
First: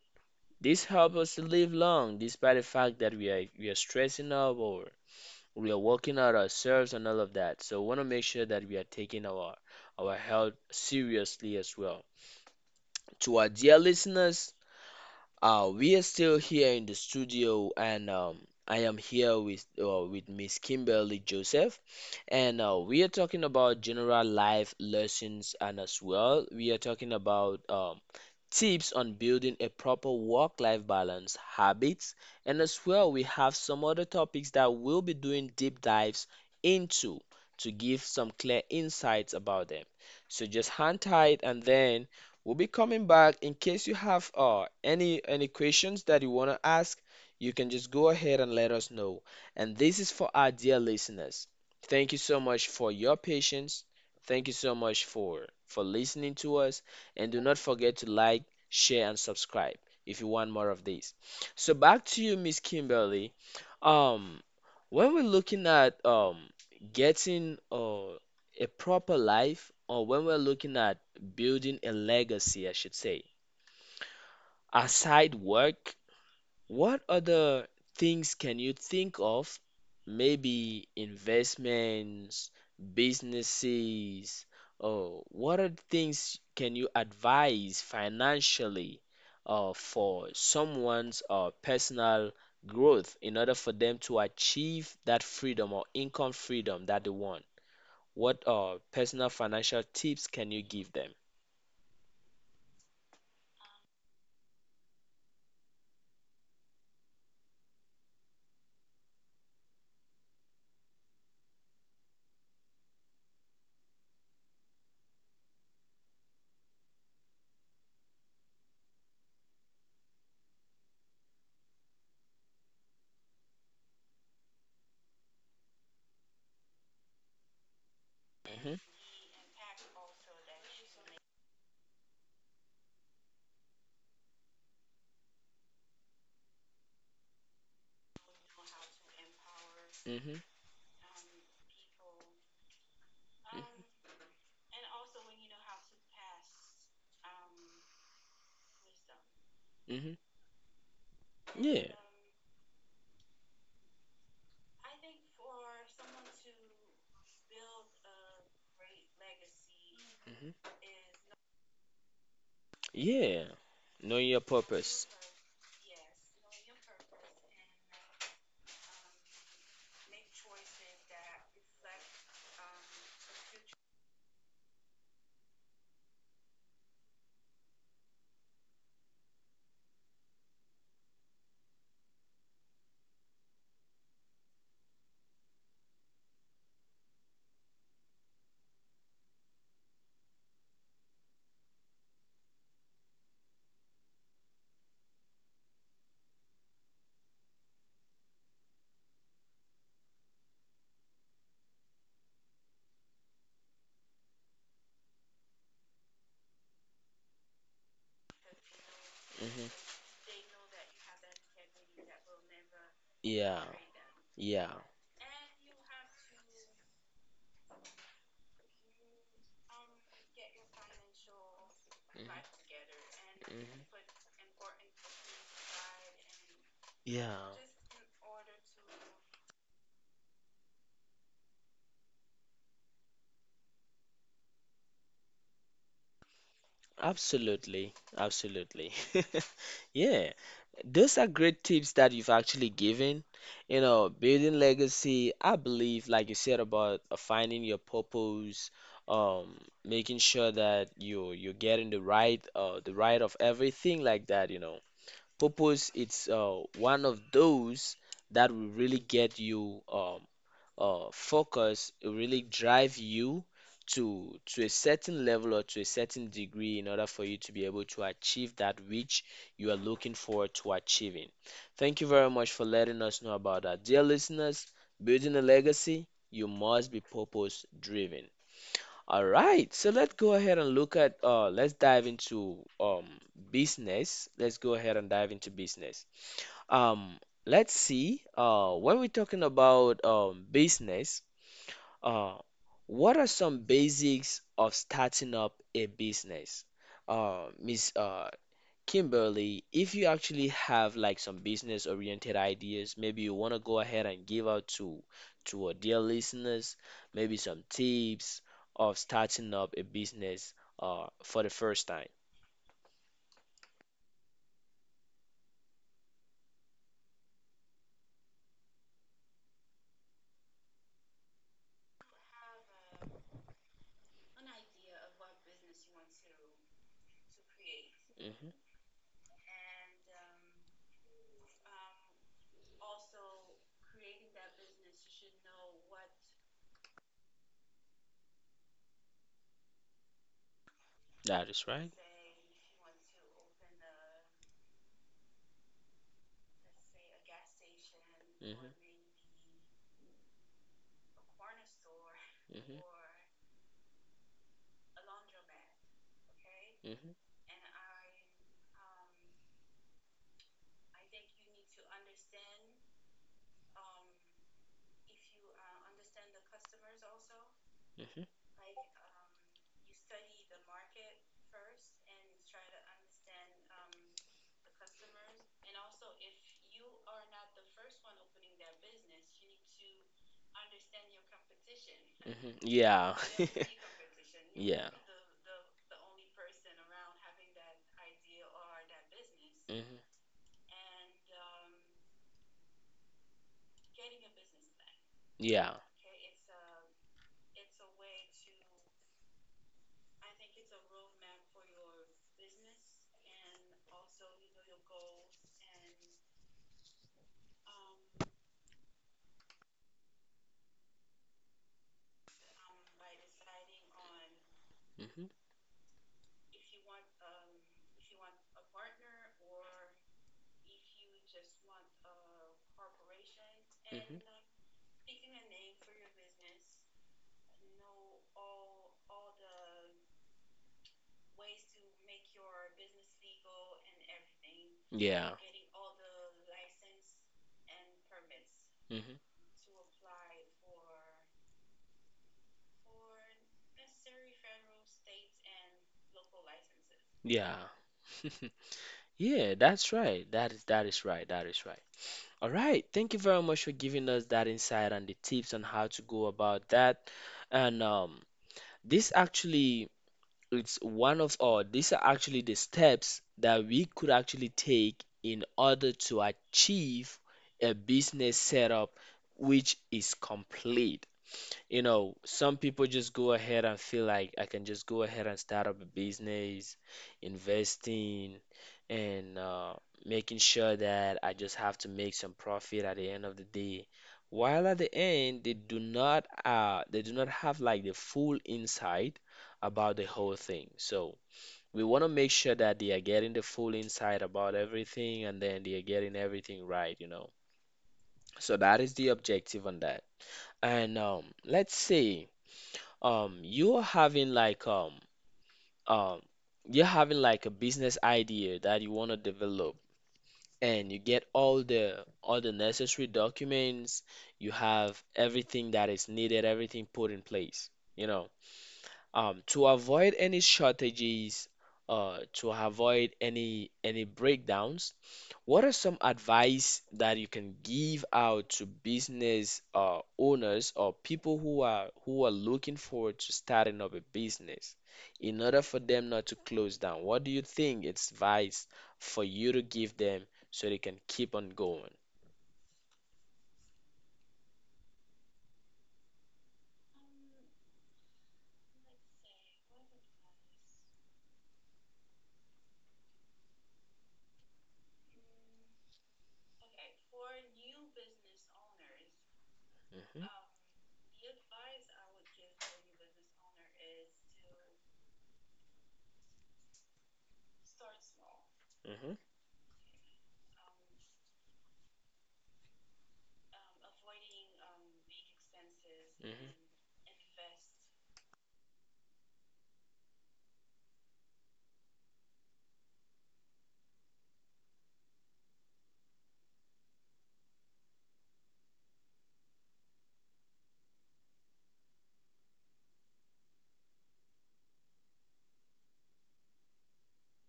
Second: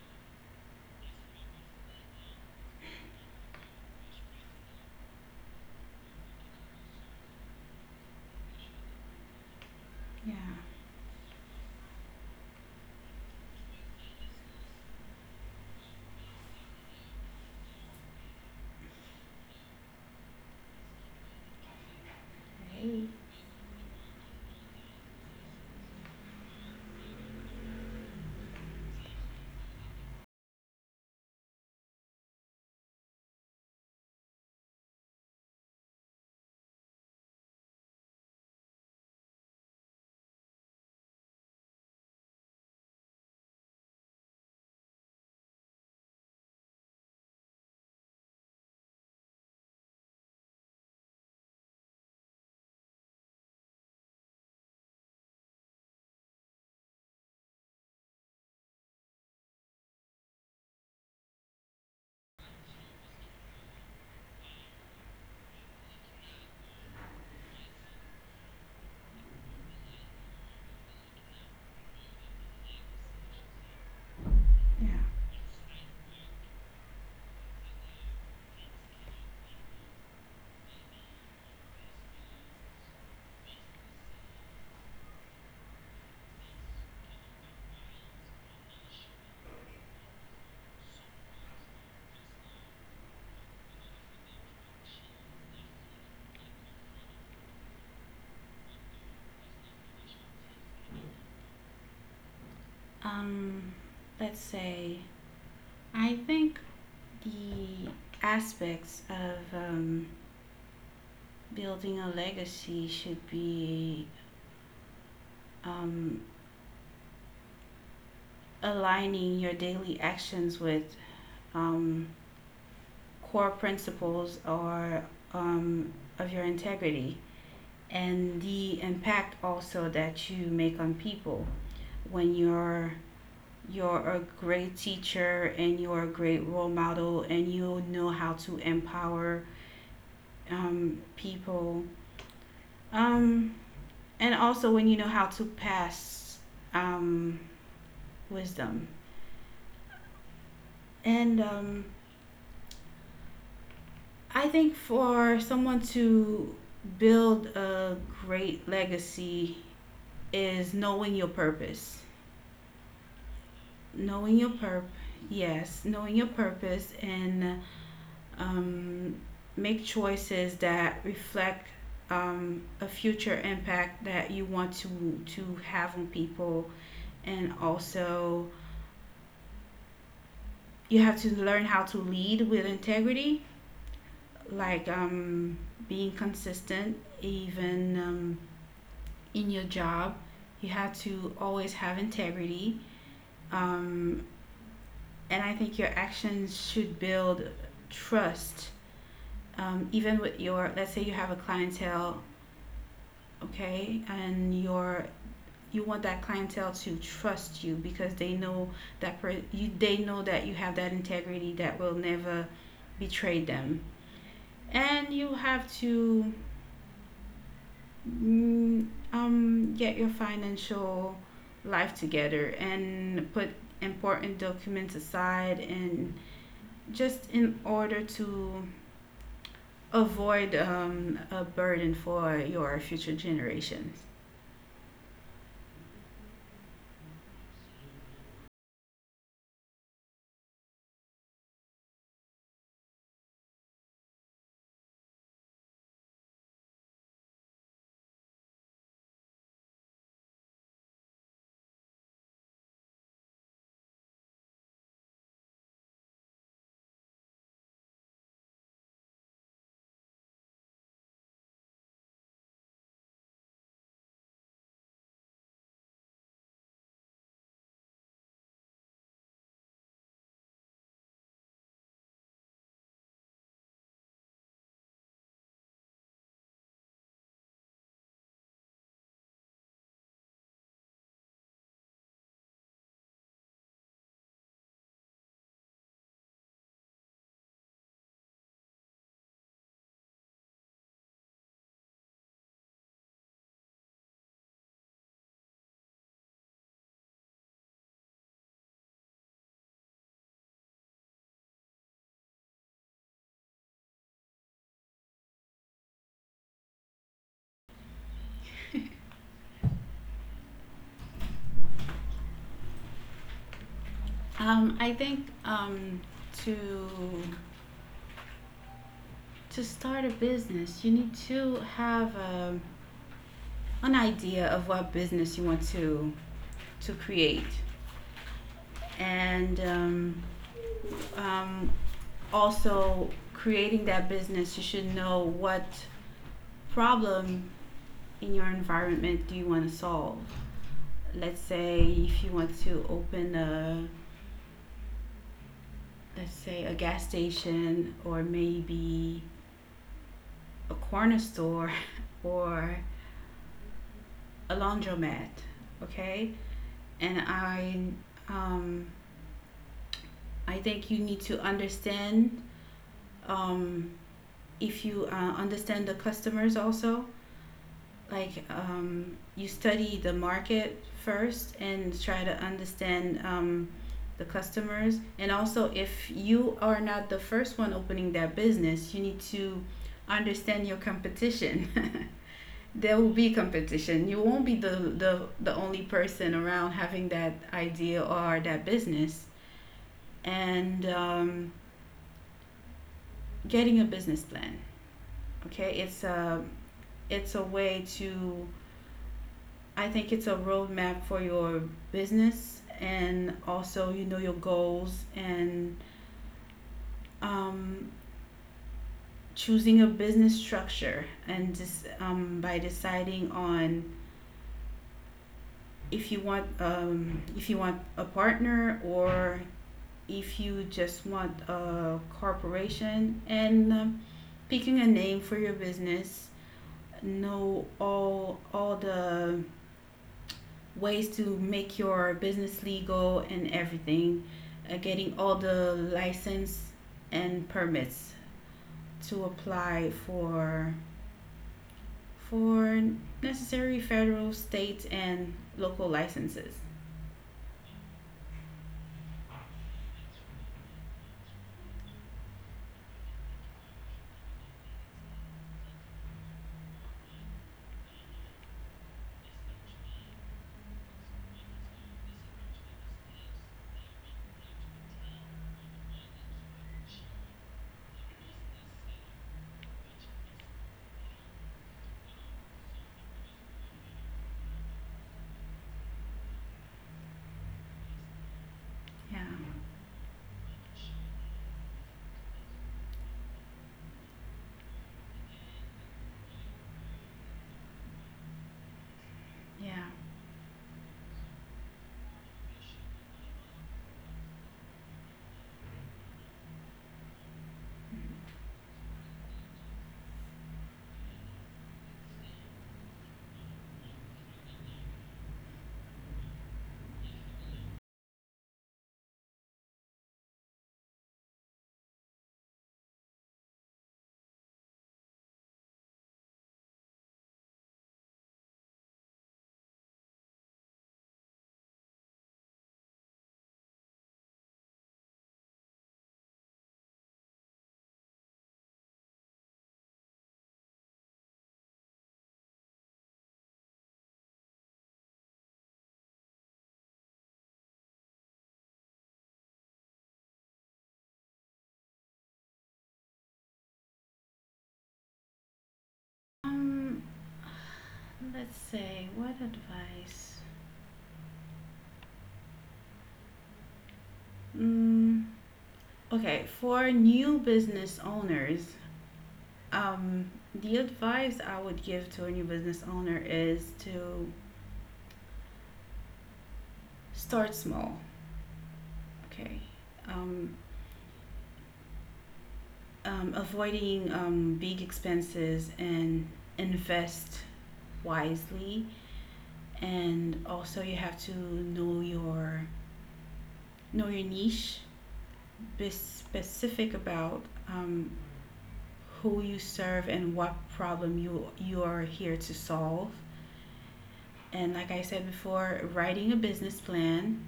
S1: this helps us to live long, despite the fact that we are we are stressing up, or we are working out ourselves and all of that. So we want to make sure that we are taking our our
S2: Yeah.
S1: health seriously as well. To our dear listeners, uh, we are still here in the studio, and, um, I am here with, uh, with Miss Kimberly Joseph, and, uh, we are
S2: Hey.
S1: talking about general life lessons, and as well, we are talking about, um, tips on building a proper work life balance, habits, and as well, we have some other topics that we'll be doing deep dives into, to give some clear insights about them. So just hang tight, and then we'll be coming back. In case you have, uh, any any questions that you want to ask, you can just go ahead and let us know. And this is for our dear listeners. Thank you so much for your patience. Thank you so much for for listening to us, and do not forget to like, share, and subscribe if you want more of these. So back to you, Miss Kimberly. Um, when we're looking at, um getting, uh, a proper life, or when we're looking at building a legacy, I should say,
S2: Yeah.
S1: aside work, what other things can you think of? Maybe investments, businesses, or what are the things can you advise financially, uh, for someone's, uh, personal growth, in order for them to achieve that freedom or income freedom that they want? What, uh, personal financial tips can you give them?
S2: um let's say, I think the aspects of um, building a legacy should be um, aligning your daily actions with um, core principles, or um, of your integrity, and
S1: hmm
S2: the impact also that you make on people. When you're you're a great teacher and you're a great role model, and you know how to empower
S1: hmm
S2: um, people, um, and also when you know how to pass um, wisdom.
S1: hmm
S2: And um,
S1: Yeah.
S2: I think for someone to build a great legacy
S1: Mm-hmm.
S2: is knowing your purpose.
S1: Yeah. Know
S2: Knowing
S1: your
S2: your purpose,
S1: purpose.
S2: yes, knowing your purpose, and um, make choices that reflect um, a future impact that you want to to have on people. And also, you have to learn how to lead with integrity, like um, being consistent, even um, in your job. You have to always have integrity. Um, and I think your actions should build trust, um, even with your, let's say you have a clientele, okay, and your, you want that clientele to trust you because they know that per- you,
S1: hmm
S2: they know that you have that integrity that will never betray
S1: Yeah.
S2: them.
S1: Yeah.
S2: And you have to, mm, um, get your financial life together and put
S1: hmm
S2: important documents aside and
S1: Yeah.
S2: just in order to avoid um, a burden for your future generations.
S1: Absolutely. Absolutely. *laughs* Yeah. Those are great tips that you've actually given. You know, building legacy, I believe, like you said, about, uh, finding your purpose, um, making sure that you, you're getting the right, uh the right of everything like that, you know. Purpose, it's, uh, one of those that will really get you, um, uh, focus, it really drive you to, to a certain level or to a certain degree in order for you to be able to achieve that which you are looking forward to achieving. Thank you very much for letting us know about that, dear listeners. Building a legacy, you must be purpose driven. All right, so let's go ahead and look at, uh let's dive into, um, business. Let's go ahead and dive into business. Um, let's see. Uh, when we're talking about, um, business, uh, what are some basics of starting up a business? Uh, Miss, uh, Kimberly, if you actually have like some business-oriented ideas, maybe you want to go ahead and give out to, to our dear listeners, maybe some tips of starting up a business, uh, for the first time.
S2: Um, I think um, to to start a business, you need to have um an idea of what business you want to to create.
S1: Mhm.
S2: And um, um, also, creating that business, you should know what problem in your environment do you want to solve. Let's
S1: That is
S2: say
S1: right.
S2: if you want to open a, let's say a gas station, or
S1: Mhm.
S2: maybe a corner store *laughs* or
S1: Mhm.
S2: a laundromat, okay?
S1: Mhm.
S2: And I, um, I think you need to understand um, if you uh, understand the customers also,
S1: Mhm.
S2: like um, you study the market first and try to understand um, the customers. And also if you are not the first one opening that business, you need to understand your competition.
S1: Mhm.
S2: *laughs* There will
S1: Yeah. *laughs*
S2: be competition, you won't be the,
S1: Yeah.
S2: the the only person around having that idea or that business.
S1: Mhm.
S2: And um, getting a business plan,
S1: Yeah.
S2: okay, it's a it's a way to, I think it's a roadmap for your business. And also, you know, your goals, and um, choosing a business structure, and just um, by deciding on
S1: Mhm.
S2: if you want um, if you want a partner, or if you just want
S1: Mhm.
S2: a corporation. And um, picking a name for your business, know all all the ways to make your business legal and everything, uh, getting
S1: Yeah.
S2: all the license and permits
S1: Mhm.
S2: to apply for for necessary federal, state, and local licenses.
S1: Yeah. *laughs* Yeah, that's right. That is that is right. That is right. All right. Thank you very much for giving us that insight and the tips on how to go about that. And, um, this actually, it's one of, all these are actually the steps that we could actually take in order to achieve a business setup which is complete. You know, some people just go ahead and feel like I can just go ahead and start up a business, investing,
S2: Yeah,
S1: and, uh, making sure that I just have to make some profit at the end of the day. While at the end, they do not, uh, they do not have like the full insight
S2: yeah.
S1: about the whole thing. So we want to make sure that they are getting the full insight about everything, and then they are getting everything right, you know. So that is the objective on that. And, um, let's say, um you're having like, um um you're having like a business idea that you want to develop, and you get all the all the necessary documents, you have everything that is needed, everything put in place, you know, um, to avoid any shortages, uh to avoid any any breakdowns. What are some advice that you can give out to business, uh, owners, or people who are, who are looking forward to starting up a business in order for them not to close down? What do you think it's advice for you to give them so they can keep on going?
S2: Um, let's say what advice. Mm, okay, for new business owners,
S1: hmm
S2: um, the advice I would give to a new business owner is to start small. Okay. Um, um, avoiding um, big expenses, and invest wisely. And also, you have to know your, know your niche. Be specific about um, who you serve and what problem you you are here to solve. And like I said before, writing a business plan,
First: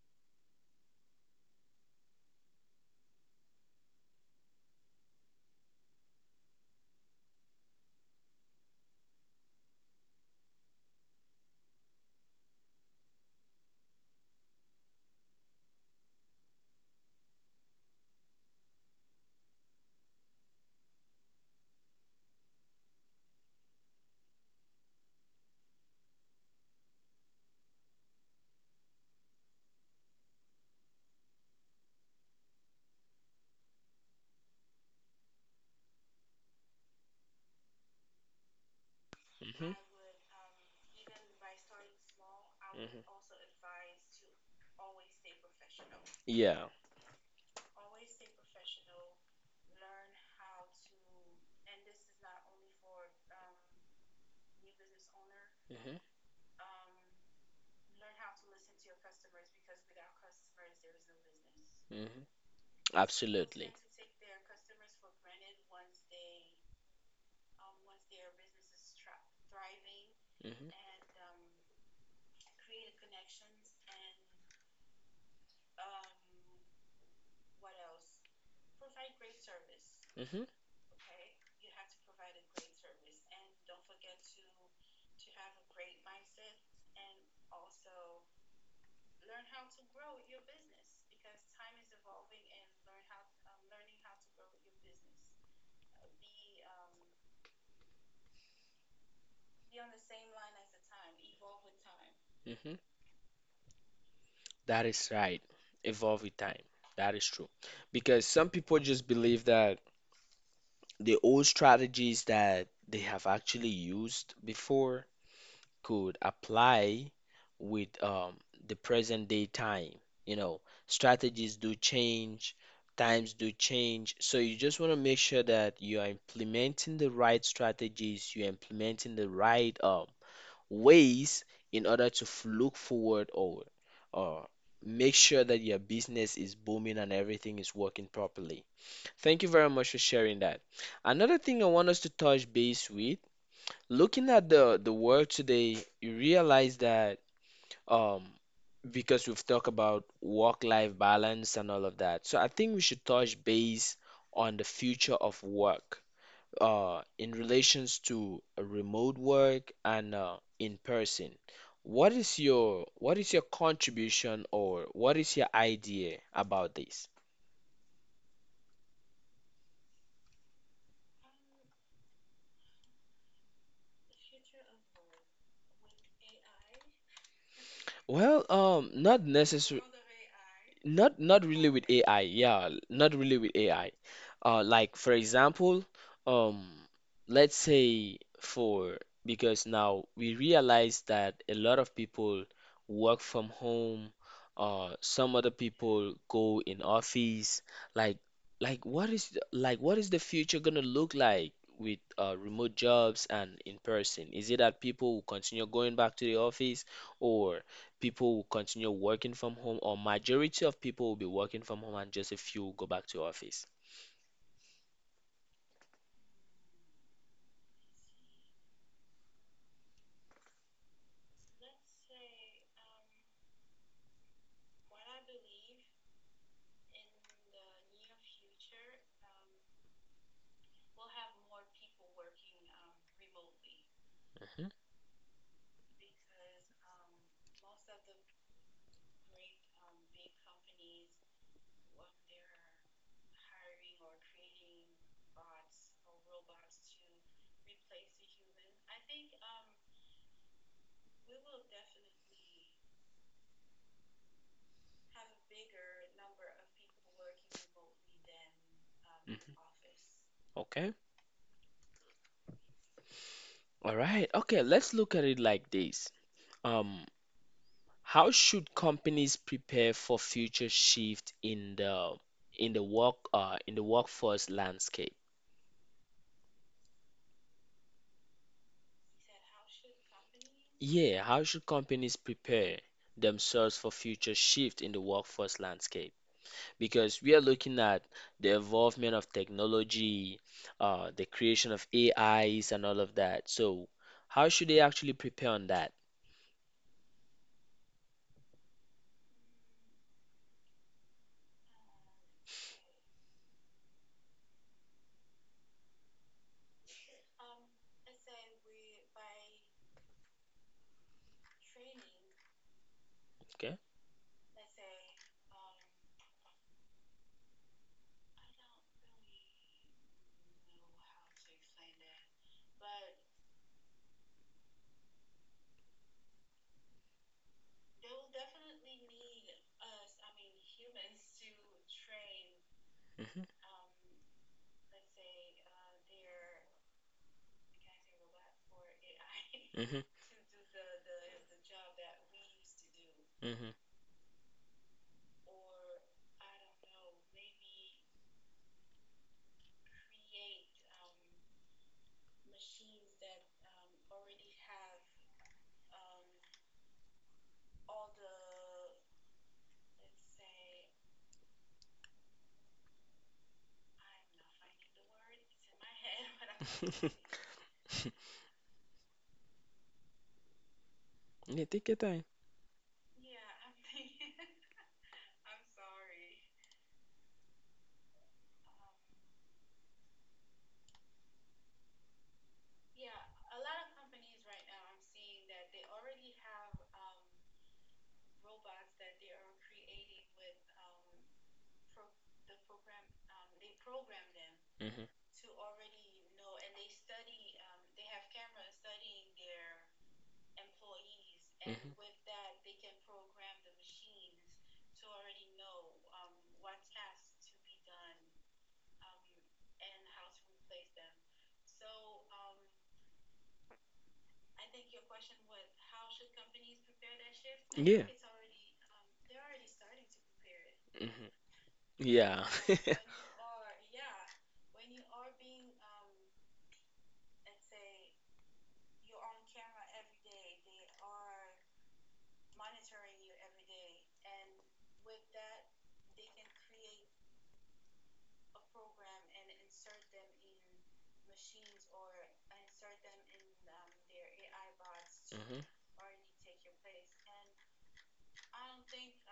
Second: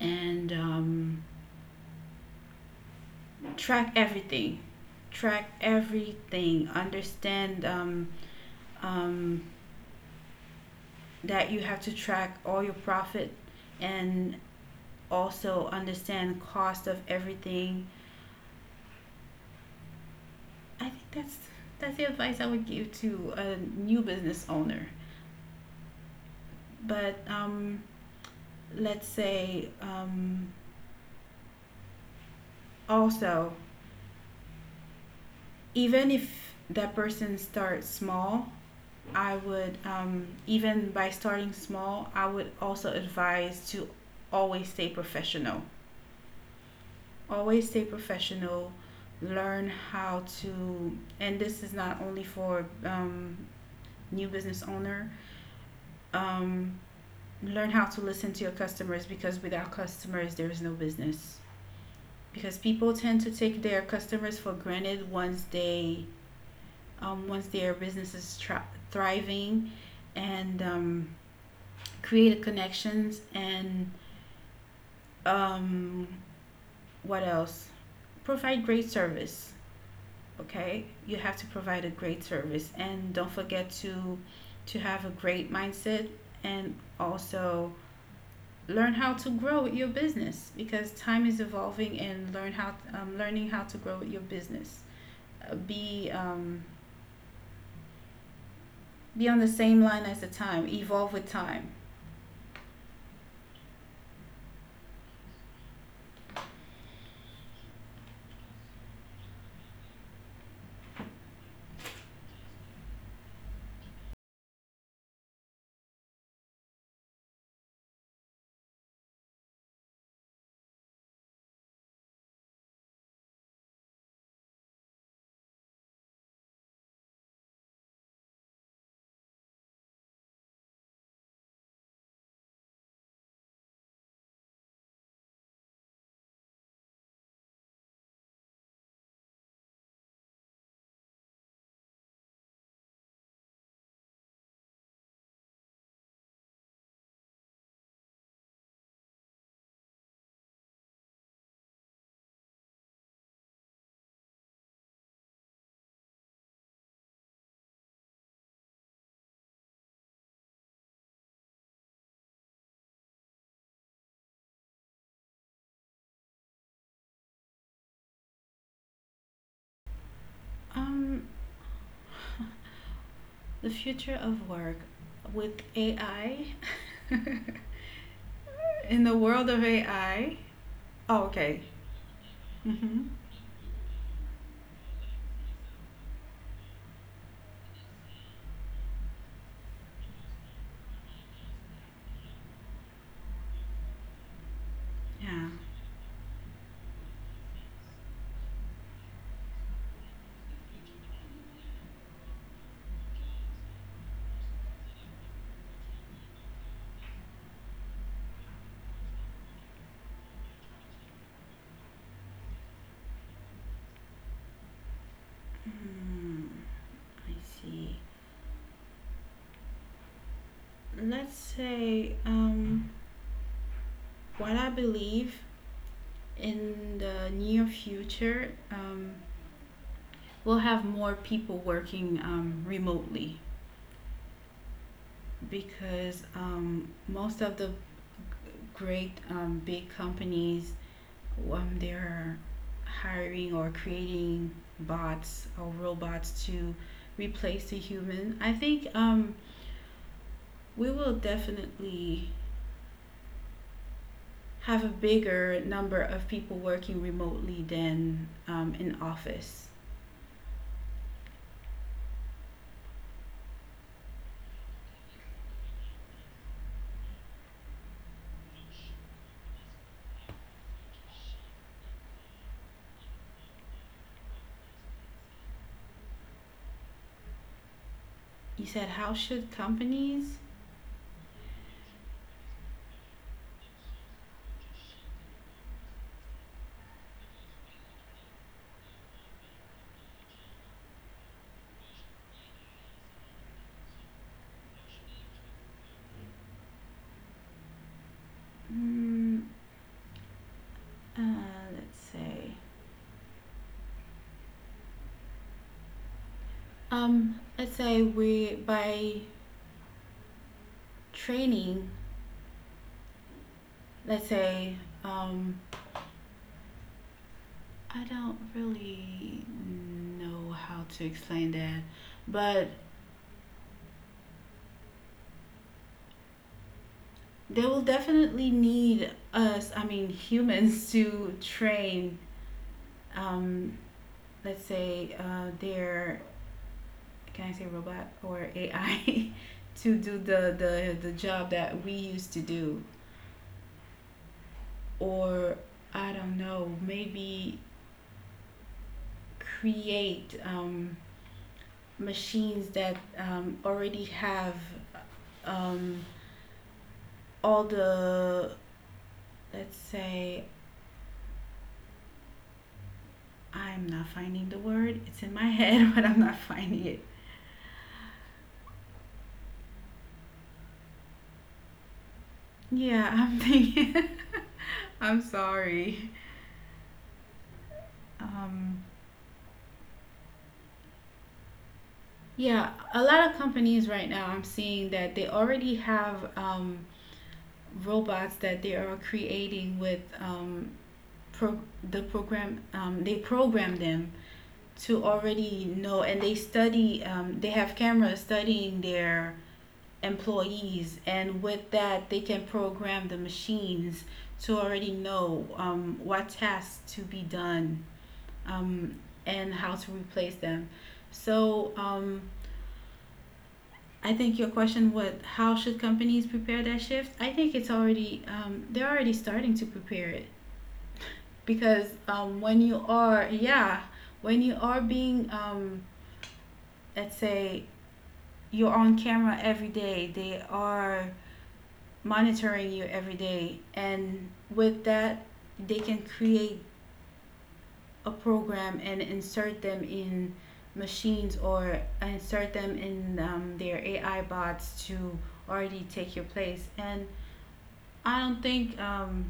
S2: and um, track everything. Track everything. Understand um, um, that you have to track all your profit and also understand the cost of everything. I think that's that's the advice I would give to a new business owner. But um, let's say, um, also, even if that person starts small, I
S1: hmm hmm
S2: would um, even by starting small, I would
S1: hmm
S2: also
S1: hmm
S2: advise to always stay professional,
S1: Yeah.
S2: always stay professional. Learn how to, and this is not only for um, new business owner,
S1: hmm
S2: um, learn how to listen to your customers, because without customers, there is no business.
S1: hmm
S2: Because people tend to take
S1: Absolutely.
S2: their customers for granted once they um, once their business is tra- thriving. And
S1: hmm
S2: um, create connections, and um, what else, provide great service,
S1: hmm
S2: okay, you have to provide a great service. And don't forget to to have a great mindset. And also learn how to grow your business because time is evolving, and learn how um, learning how to grow your business. Uh, be um, be on the same line as the time, evolve with time.
S1: hmm That is right. Evolve with time. That is true. Because some people just believe that the old strategies that they have actually used before could apply with, um, the present day time. You know, strategies do change, times do change. So you just want to make sure that you are implementing the right strategies, you're implementing the right um, ways in order to f- look forward or or make sure that your business is booming and everything is working properly. Thank you very much for sharing that. Another thing I want us to touch base with, looking at the the world today, you realize that um because we've talked about work-life balance and all of that. So I think we should touch base on the future of work uh, in relations to a remote work and uh, in person. What is your what is your contribution or what is your idea about this?
S2: um, the future of work with AI
S1: Well,
S2: *laughs*
S1: um,
S2: in the
S1: not
S2: world of
S1: necessarily,
S2: AI.
S1: not
S2: Oh,
S1: not
S2: okay.
S1: really with A I. Yeah,
S2: Mm-hmm.
S1: not really with A I. Uh, like for example, um, let's say for because now we realize that a lot of people work from home. Uh, some other
S2: Yeah.
S1: people go in office. Like, like what is the- like what is the future gonna look like with uh, remote jobs and in person? Is it that people will continue going back to the office, or people will continue working from home, or majority of people will be working from home, and just a few will go back to office?
S2: Hmm. I see. Let's say um, what I believe, in the near future, um, we'll have more people working um, remotely,
S1: Mhm.
S2: because um, most of the great um, big companies, um, they're hiring or creating bots or robots to replace the human. I think um, we will definitely have a bigger number of people working remotely than um, in
S1: Mhm.
S2: office.
S1: Okay. All right. Okay, let's look at it like this. Um, how should companies prepare for future shift in the in the work uh in the workforce landscape?
S2: You said how should companies?
S1: Yeah, how should companies prepare themselves for future shift in the workforce landscape? Because we are looking at the involvement of technology, uh, the creation of A Is and all of that. So how should they actually prepare on that?
S2: Mm, uh, let's say, um, let's say we by training.
S1: Okay.
S2: Let's say um, I don't really know how to explain that, but they will definitely need us. I mean, humans to train.
S1: hmm
S2: Um, let's say uh, their, can I say robot or A I *laughs* to
S1: hmm
S2: do the, the the job that we used to do.
S1: hmm
S2: Or I don't know, maybe create um, machines that um, already have um, all the, let's say, I'm not finding the word, it's in my *laughs* head, but I'm not finding it.
S1: *laughs* Yeah, take your time.
S2: Yeah, I'm thinking. *laughs* I'm sorry. um, yeah, a lot of companies right now, I'm seeing that they already have um, robots that they are creating with um, pro- the program, um, they program them
S1: Mhm. hmm
S2: to already know, and they study um, they have cameras studying their employees, and with that, they can program the machines to already know um, what tasks to be done, um, and how to replace them. So um, I think your question was, how should companies prepare that shift? I think it's
S1: Yeah.
S2: already um, they're already starting to prepare it,
S1: hmm
S2: because
S1: Yeah.
S2: um, when you
S1: *laughs*
S2: are, yeah, when you are being um, let's say you're on camera every day, they are monitoring you every day. And with that, they can create a program and insert them in machines, or insert them in um, their AI bots to
S1: Mhm.
S2: already take your place. And I don't think um,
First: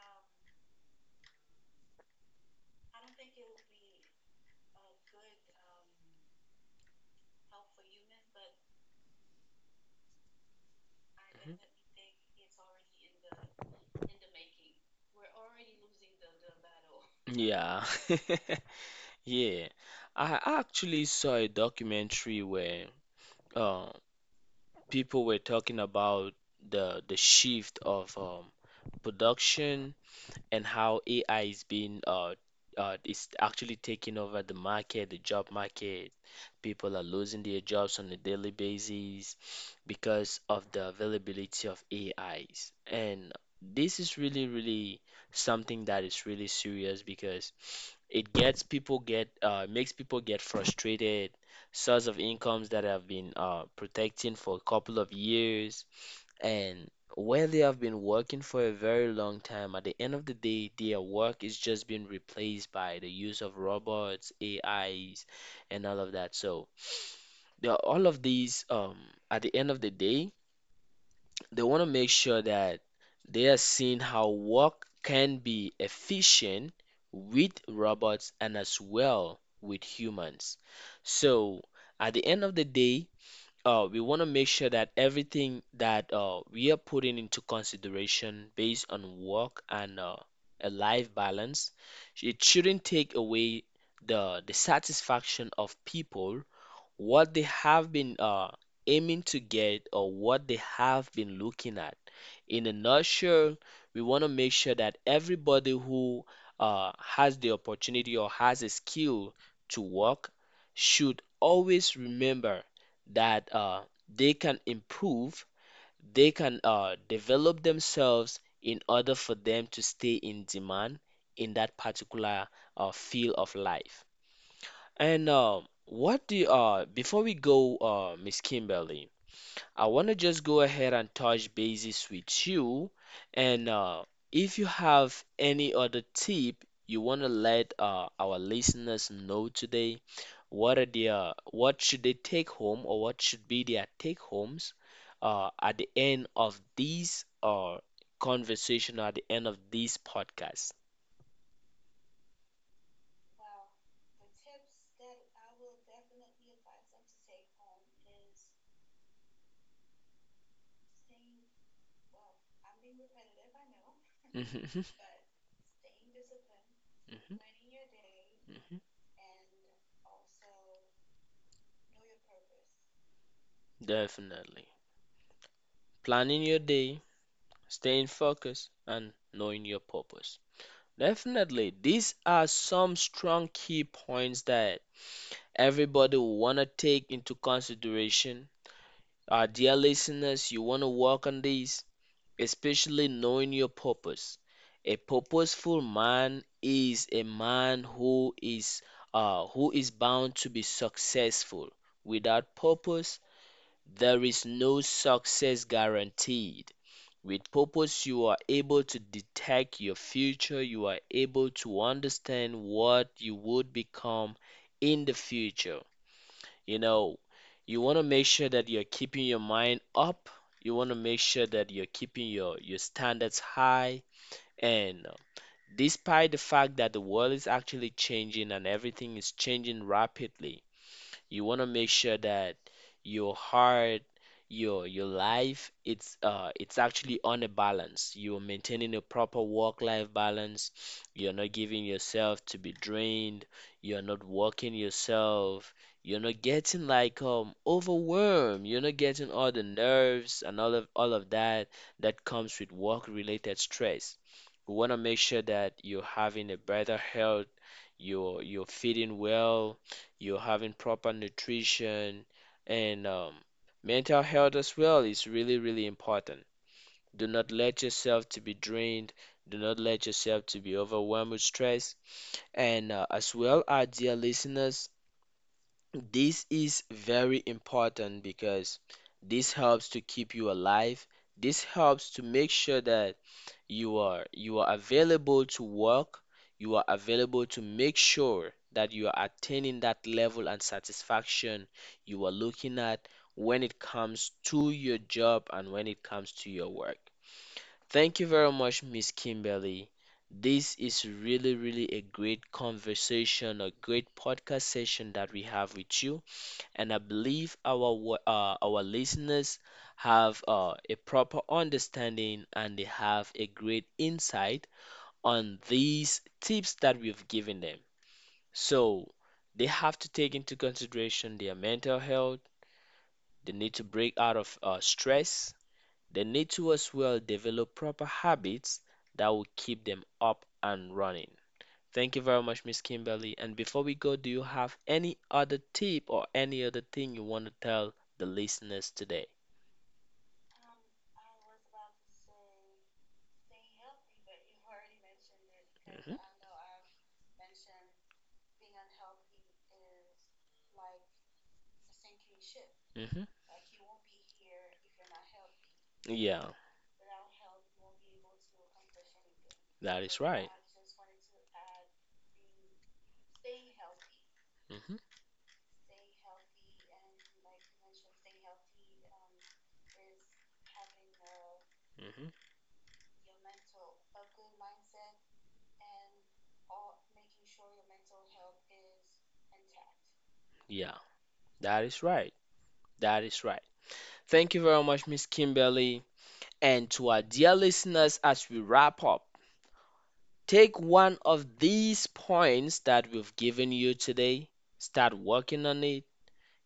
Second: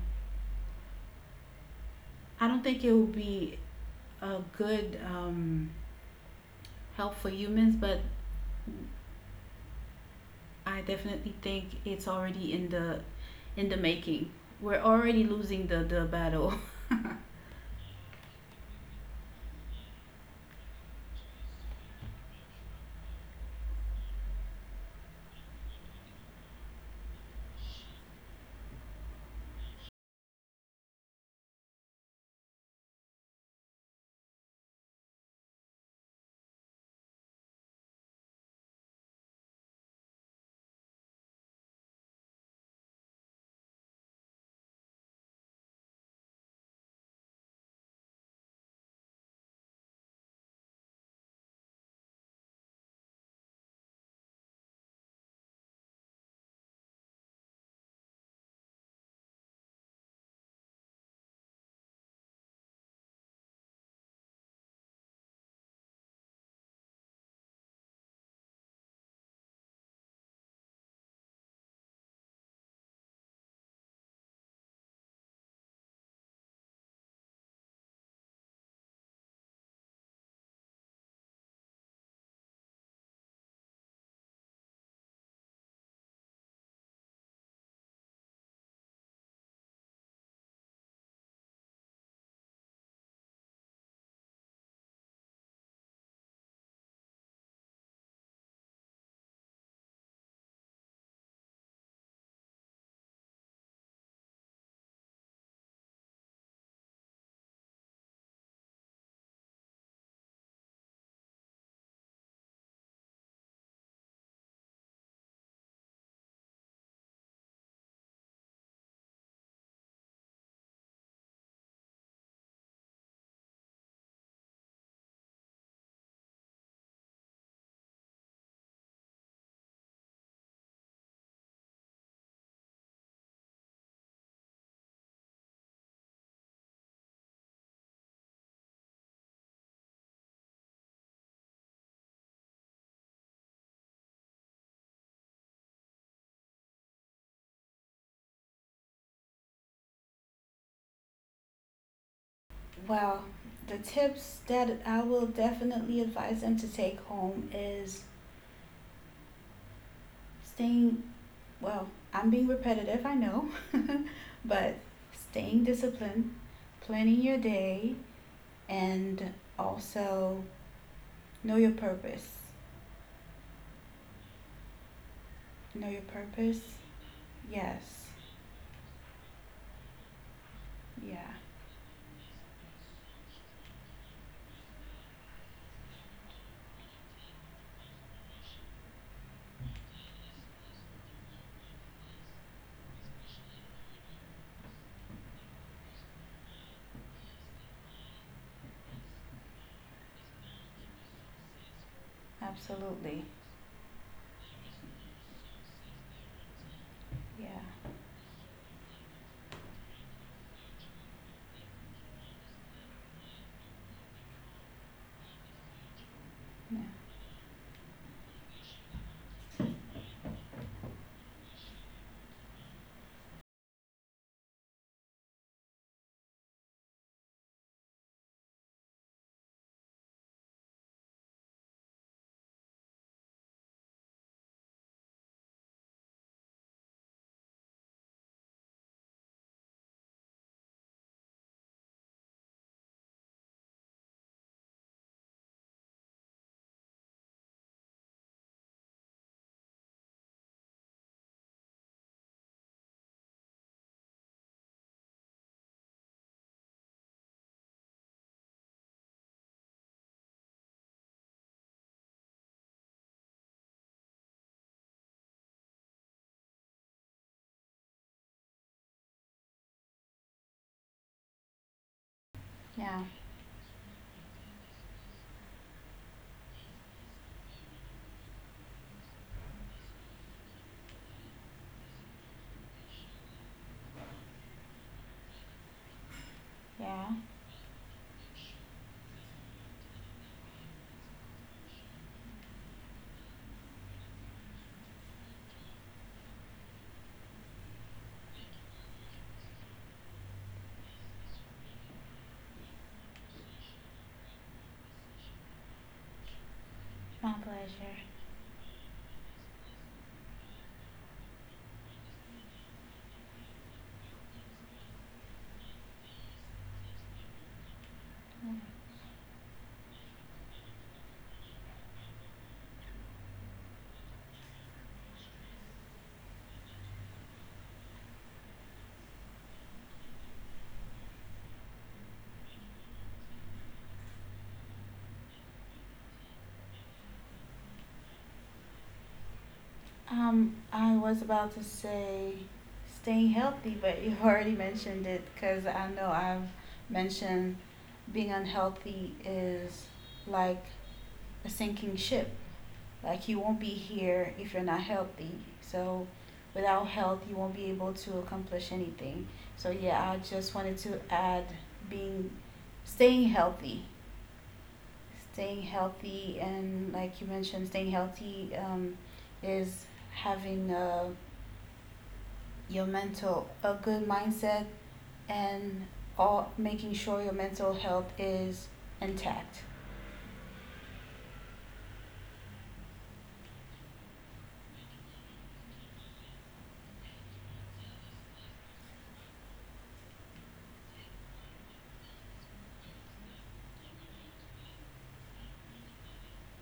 S2: I don't think it will be a good um, help for humans, but I definitely
S1: Mhm.
S2: think it's already in the in the making. We're already losing the the battle. *laughs*
S1: Yeah. *laughs* Yeah. I actually saw a documentary where uh, people were talking about the the shift of um, production and how A I is being uh, uh is actually taking over the market, the job market. People are losing their jobs on a daily basis because of the availability of A Is. And this is really, really something that is really serious because it gets people get uh, makes people get frustrated. Source of incomes that have been uh, protecting for a couple of years and when they have been working for a very long time, at the end of the day, their work is just being replaced by the use of robots, A Is, and all of that. So, the- all of these, um, at the end of the day, they want to make sure that they are seeing how work can be efficient with robots and as well with humans. So, at the end of the day, uh, we want to make sure that everything that uh, we are putting into consideration based on work and uh, a life balance, it shouldn't take away the the satisfaction of people what they have been uh, aiming to get or what they have been looking at. In a nutshell, we want to make sure that everybody who uh, has the opportunity or has a skill to work should always remember that uh, they can improve, they can uh, develop themselves in order for them to stay in demand in that particular uh, field of life. And um, what do you, uh, before we go, uh, Miss Kimberly, I want to just go ahead and touch bases with you. And uh, if you have any other tip you want to let uh, our listeners know today, what are their, what should they take home or what should be their take homes uh, at the end of this uh, conversation, at the end of this podcast?
S2: Well, the tips that I will definitely advise them to take home is staying, well, I'm being repetitive, I know, *laughs*
S1: *laughs*
S2: but
S1: hmm
S2: staying disciplined, planning your day,
S1: hmm
S2: and also know your purpose.
S1: Definitely.
S2: Know your
S1: Planning your
S2: purpose?
S1: day,
S2: Yes.
S1: staying focused, and knowing your purpose.
S2: Yeah,
S1: Definitely, these are some strong key points that everybody will want to take into consideration. Our dear listeners, you want to work on these, especially knowing your purpose. A purposeful man is a man who is uh, who is bound to be successful. Without purpose,
S2: absolutely.
S1: there is no success guaranteed. With
S2: Yeah.
S1: purpose, you are able to detect your future, you are able to understand what you would become in the future.
S2: Yeah.
S1: You know, you want to make sure that you're keeping your mind up, you want to make sure that you're keeping your, your standards high. And uh, despite the fact that the world is actually changing and everything is changing rapidly, you want to make sure that your heart, your your life, it's uh it's actually on a balance. You're maintaining a proper work-life balance. You're not giving yourself to be drained. You're not working yourself. You're not getting like um overwhelmed. You're not getting all the nerves and all of all of that that comes with work-related stress. We want to make sure that you're having a better health, you're you're feeding well, you're having proper nutrition and um, mental health as well is really, really important. Do not let yourself to be drained. Do not let yourself to be overwhelmed with stress. And
S2: Yeah.
S1: uh, as well, our dear listeners, this is very important because this helps to keep you alive. This helps to make sure that you are you are available to work, you are
S2: Yeah,
S1: available to make sure that you are attaining that level and satisfaction you are looking at when it comes to your job and when it comes to your work. Thank you very much, Miss Kimberly. This is really, really a great conversation, a great podcast session that we have with you, and I
S2: it's my
S1: believe our
S2: pleasure.
S1: wa- uh, our listeners have uh, a proper understanding and they have a great insight on these tips that we've given them. So they have to take into consideration their mental health. They need to break out of uh, stress. They need to as well develop proper habits that will keep them up and running. Thank you very much, Miss Kimberly. And before we go, do you have any other tip or any other thing you want to tell the listeners today?
S2: Um, I was about to say staying healthy, but you *laughs* already mentioned it, because I know
S1: Mhm.
S2: I've mentioned being unhealthy is like a sinking ship. Like
S1: Mhm.
S2: you won't be here if you're not healthy. So
S1: Yeah,
S2: without health, you won't be able to accomplish anything. So
S1: that
S2: yeah, I
S1: is right.
S2: just wanted to add being, staying healthy.
S1: Mhm.
S2: Staying healthy, and like you mentioned, staying healthy, um, is having a,
S1: Mhm.
S2: your mental a good mindset, and all making sure your mental health is intact.
S1: Yeah, that is right. That is right. Thank you very much, Miss Kimberly. And to our dear listeners, as we wrap up, take one of these points that we've given you today, start working on it.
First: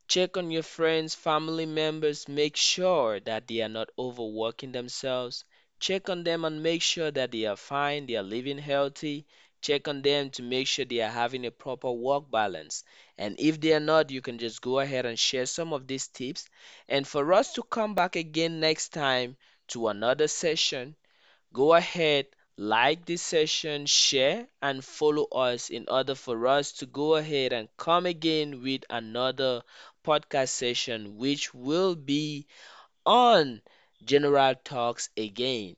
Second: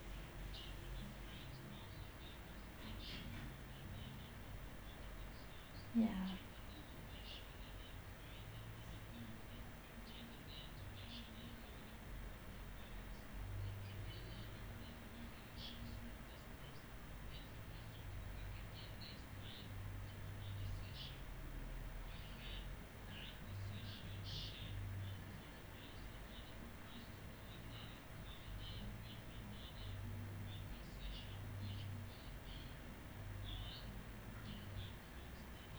S1: Check on your friends, family members, make sure that they are not overworking themselves.
S2: Yeah.
S1: Check on them and make sure that they are fine, they are living healthy. Check on them to make sure they are having a proper work balance. And if they are not, you can just go ahead and share some of these tips. And for us to come back again next time to another session. Go ahead, like this session, share, and follow us in order for us to go ahead and come again with another podcast session, which will be on General Talks again.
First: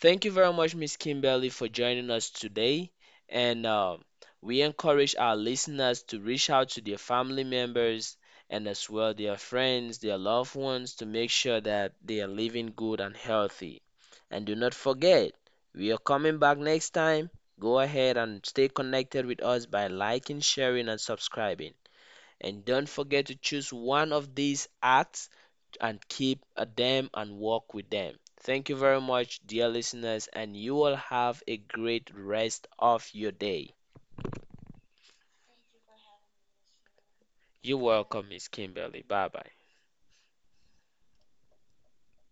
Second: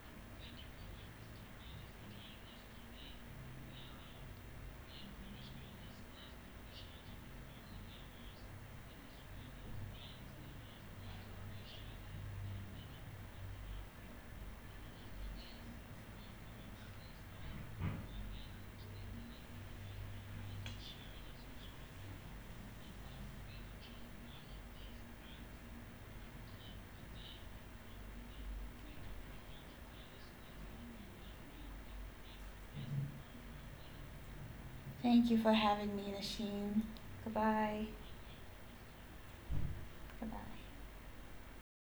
S1: Thank you very much, Miss Kimberly, for joining us today. And uh, we encourage our listeners to reach out to their family members and as well their friends, their loved ones to make sure that they are living good and healthy. And do not forget, we are coming back next time. Go ahead and stay connected with us by liking, sharing, and subscribing. And don't forget to choose one of these acts and keep at them and walk with them. Thank you very much, dear listeners, and you will have a great rest of your day.
S2: Thank you for having me, Nasheen.
S1: You're
S2: Goodbye.
S1: welcome, Miss Kimberly. Bye bye.
S2: Goodbye.